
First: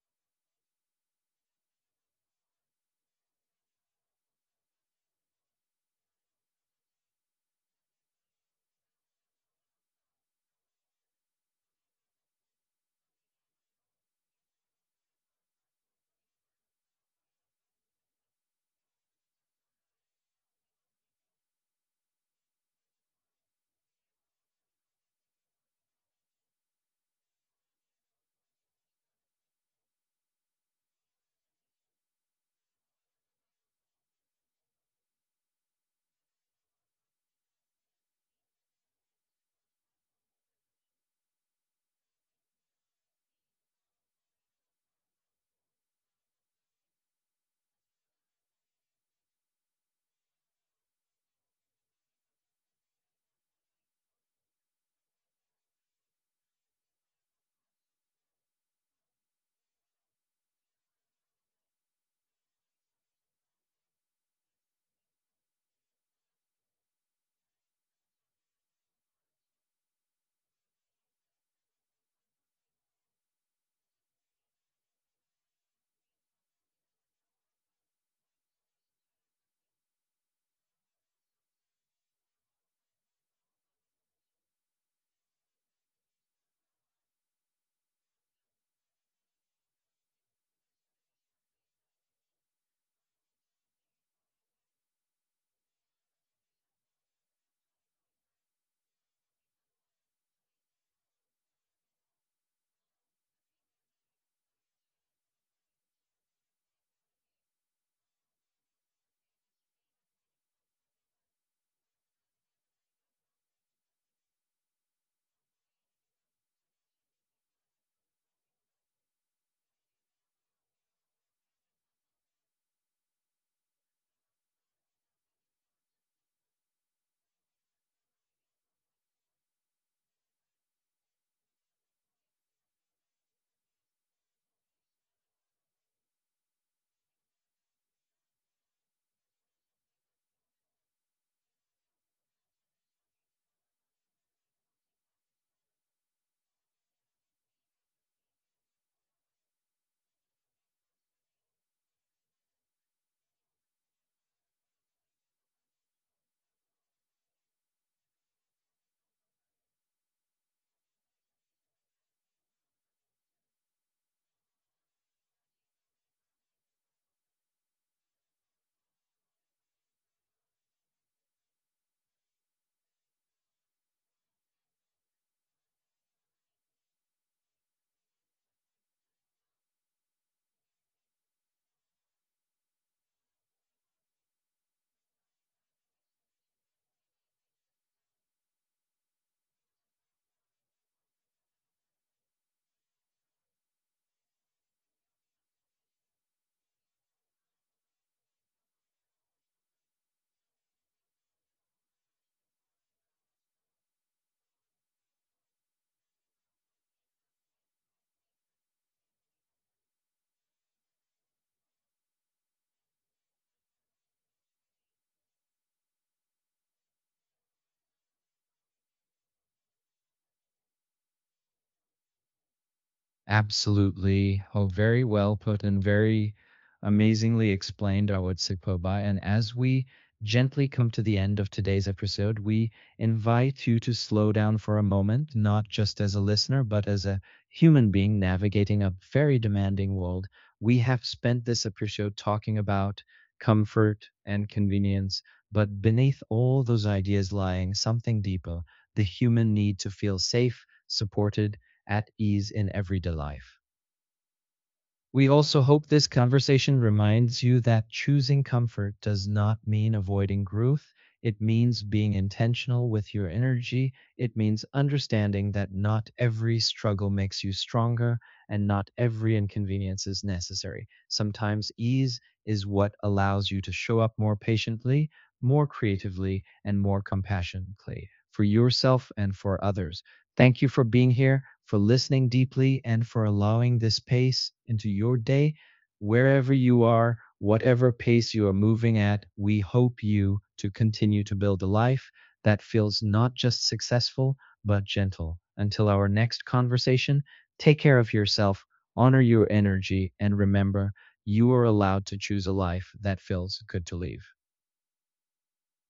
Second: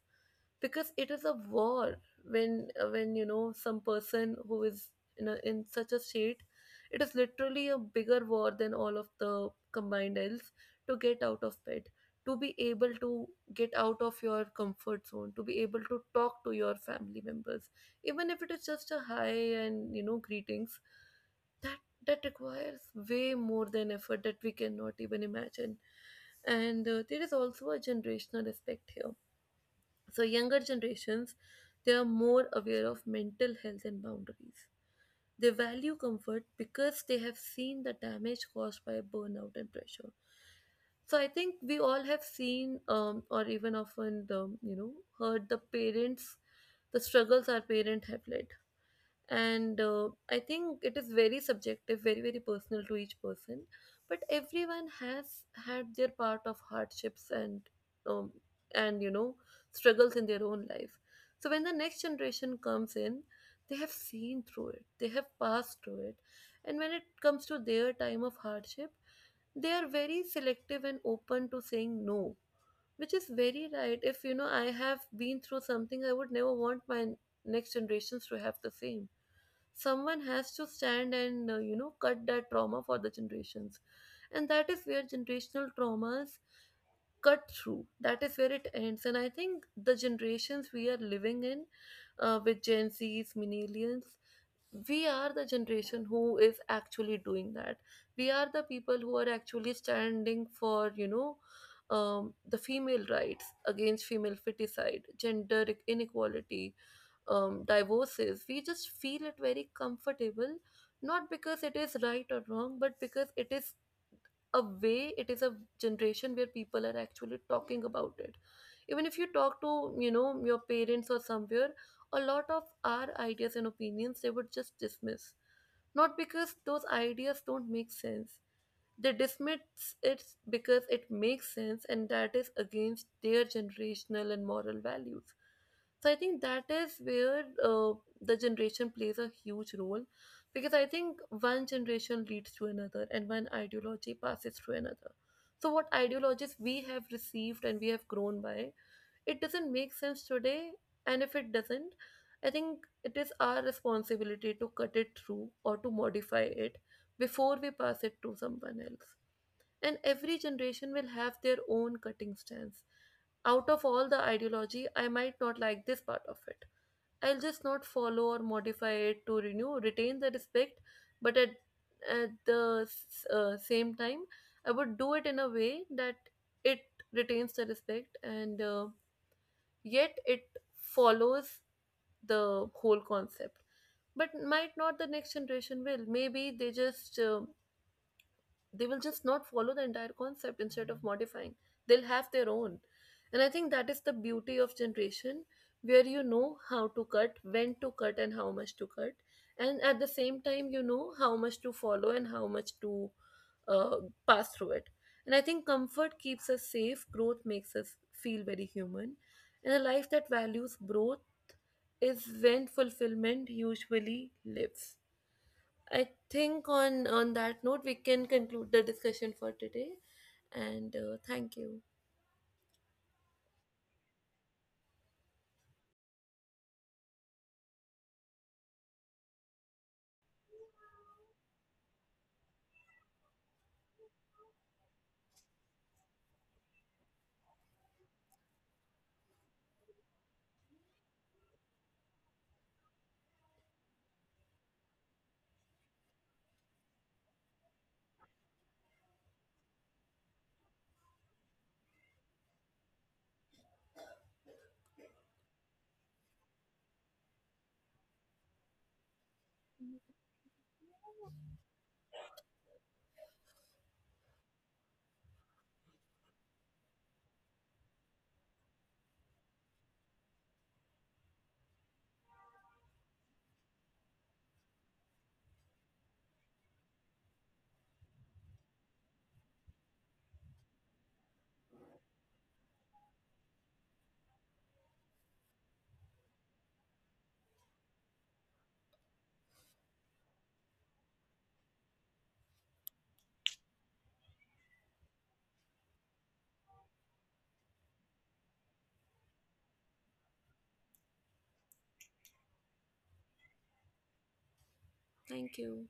Speaker 1: because it is a war. When when you know some person who is in in such a state, it is literally a bigger war than all of the combined else to get out of bed, to be able to get out of your comfort zone, to be able to talk to your family members, even if it is just a hi and, you know, greetings, that that requires way more than effort that we cannot even imagine. And there is also a generational aspect here. So, younger generations, they are more aware of mental health and boundaries. They value comfort because they have seen the damage caused by burnout and pressure. So, I think we all have seen, or even often, the, you know, heard the parents, the struggles our parents have led. And I think it is very subjective, very personal to each person, but everyone has had their part of hardships and, um, and, you know, struggles in their own life. So when the next generation comes in, they have seen through it, they have passed through it, and when it comes to their time of hardship, they are very selective and open to saying no, which is very right. If you know I have been through something, I would never want my next generations to have the same. Someone has to stand and, you know, cut that trauma for the generations, and that is where generational traumas cut through, that is where it ends. And I think the generations we are living in, with Gen Z's, millennials, we are the generation who is actually doing that. We are the people who are actually standing for, you know, the female rights against female feticide, gender inequality, divorces, we just feel it very comfortable, not because it is right or wrong, but because it is a way, it is a generation where people are actually talking about it. Even if you talk to, you know, your parents or somewhere, a lot of our ideas and opinions, they would just dismiss. Not because those ideas don't make sense, they dismiss it because it makes sense, and that is against their generational and moral values. So I think that is where the generation plays a huge role, because I think one generation leads to another and one ideology passes to another. So what ideologies we have received and we have grown by, it doesn't make sense today. And if it doesn't, I think it is our responsibility to cut it through or to modify it before we pass it to someone else, and every generation will have their own cutting stance. Out of all the ideology, I might not like this part of it, I'll just not follow or modify it to renew, retain the respect, but at the same time, I would do it in a way that it retains the respect and, yet it follows the whole concept. But might not the next generation will. Maybe they just, they will just not follow the entire concept. Instead of modifying, they'll have their own. And I think that is the beauty of generation, where you know how to cut, when to cut, and how much to cut, and at the same time you know how much to follow and how much to uh, pass through it. And I think comfort keeps us safe, growth makes us feel very human, and a life that values growth is when fulfillment usually lives. I think on that note we can conclude the discussion for today, and, thank you.
Speaker 2: Absolutely. Oh, very well put and very amazingly explained, I would say, Koba. And as we gently come to the end of today's episode, we invite you to slow down for a moment, not just as a listener, but as a human being navigating a very demanding world. We have spent this episode talking about comfort and convenience, but beneath all those ideas lying something deeper, the human need to feel safe, supported, at ease in everyday life. We also hope this conversation reminds you that choosing comfort does not mean avoiding growth. It means being intentional with your energy. It means understanding that not every struggle makes you stronger and not every inconvenience is necessary. Sometimes ease is what allows you to show up more patiently, more creatively, and more compassionately for yourself and for others. Thank you for being here, for listening deeply, and for allowing this pace into your day. Wherever you are, whatever pace you are moving at, we hope you to continue to build a life that feels not just successful, but gentle. Until our next conversation, take care of yourself, honor your energy, and remember you are allowed to choose a life that feels good to live.
Speaker 1: Thank you.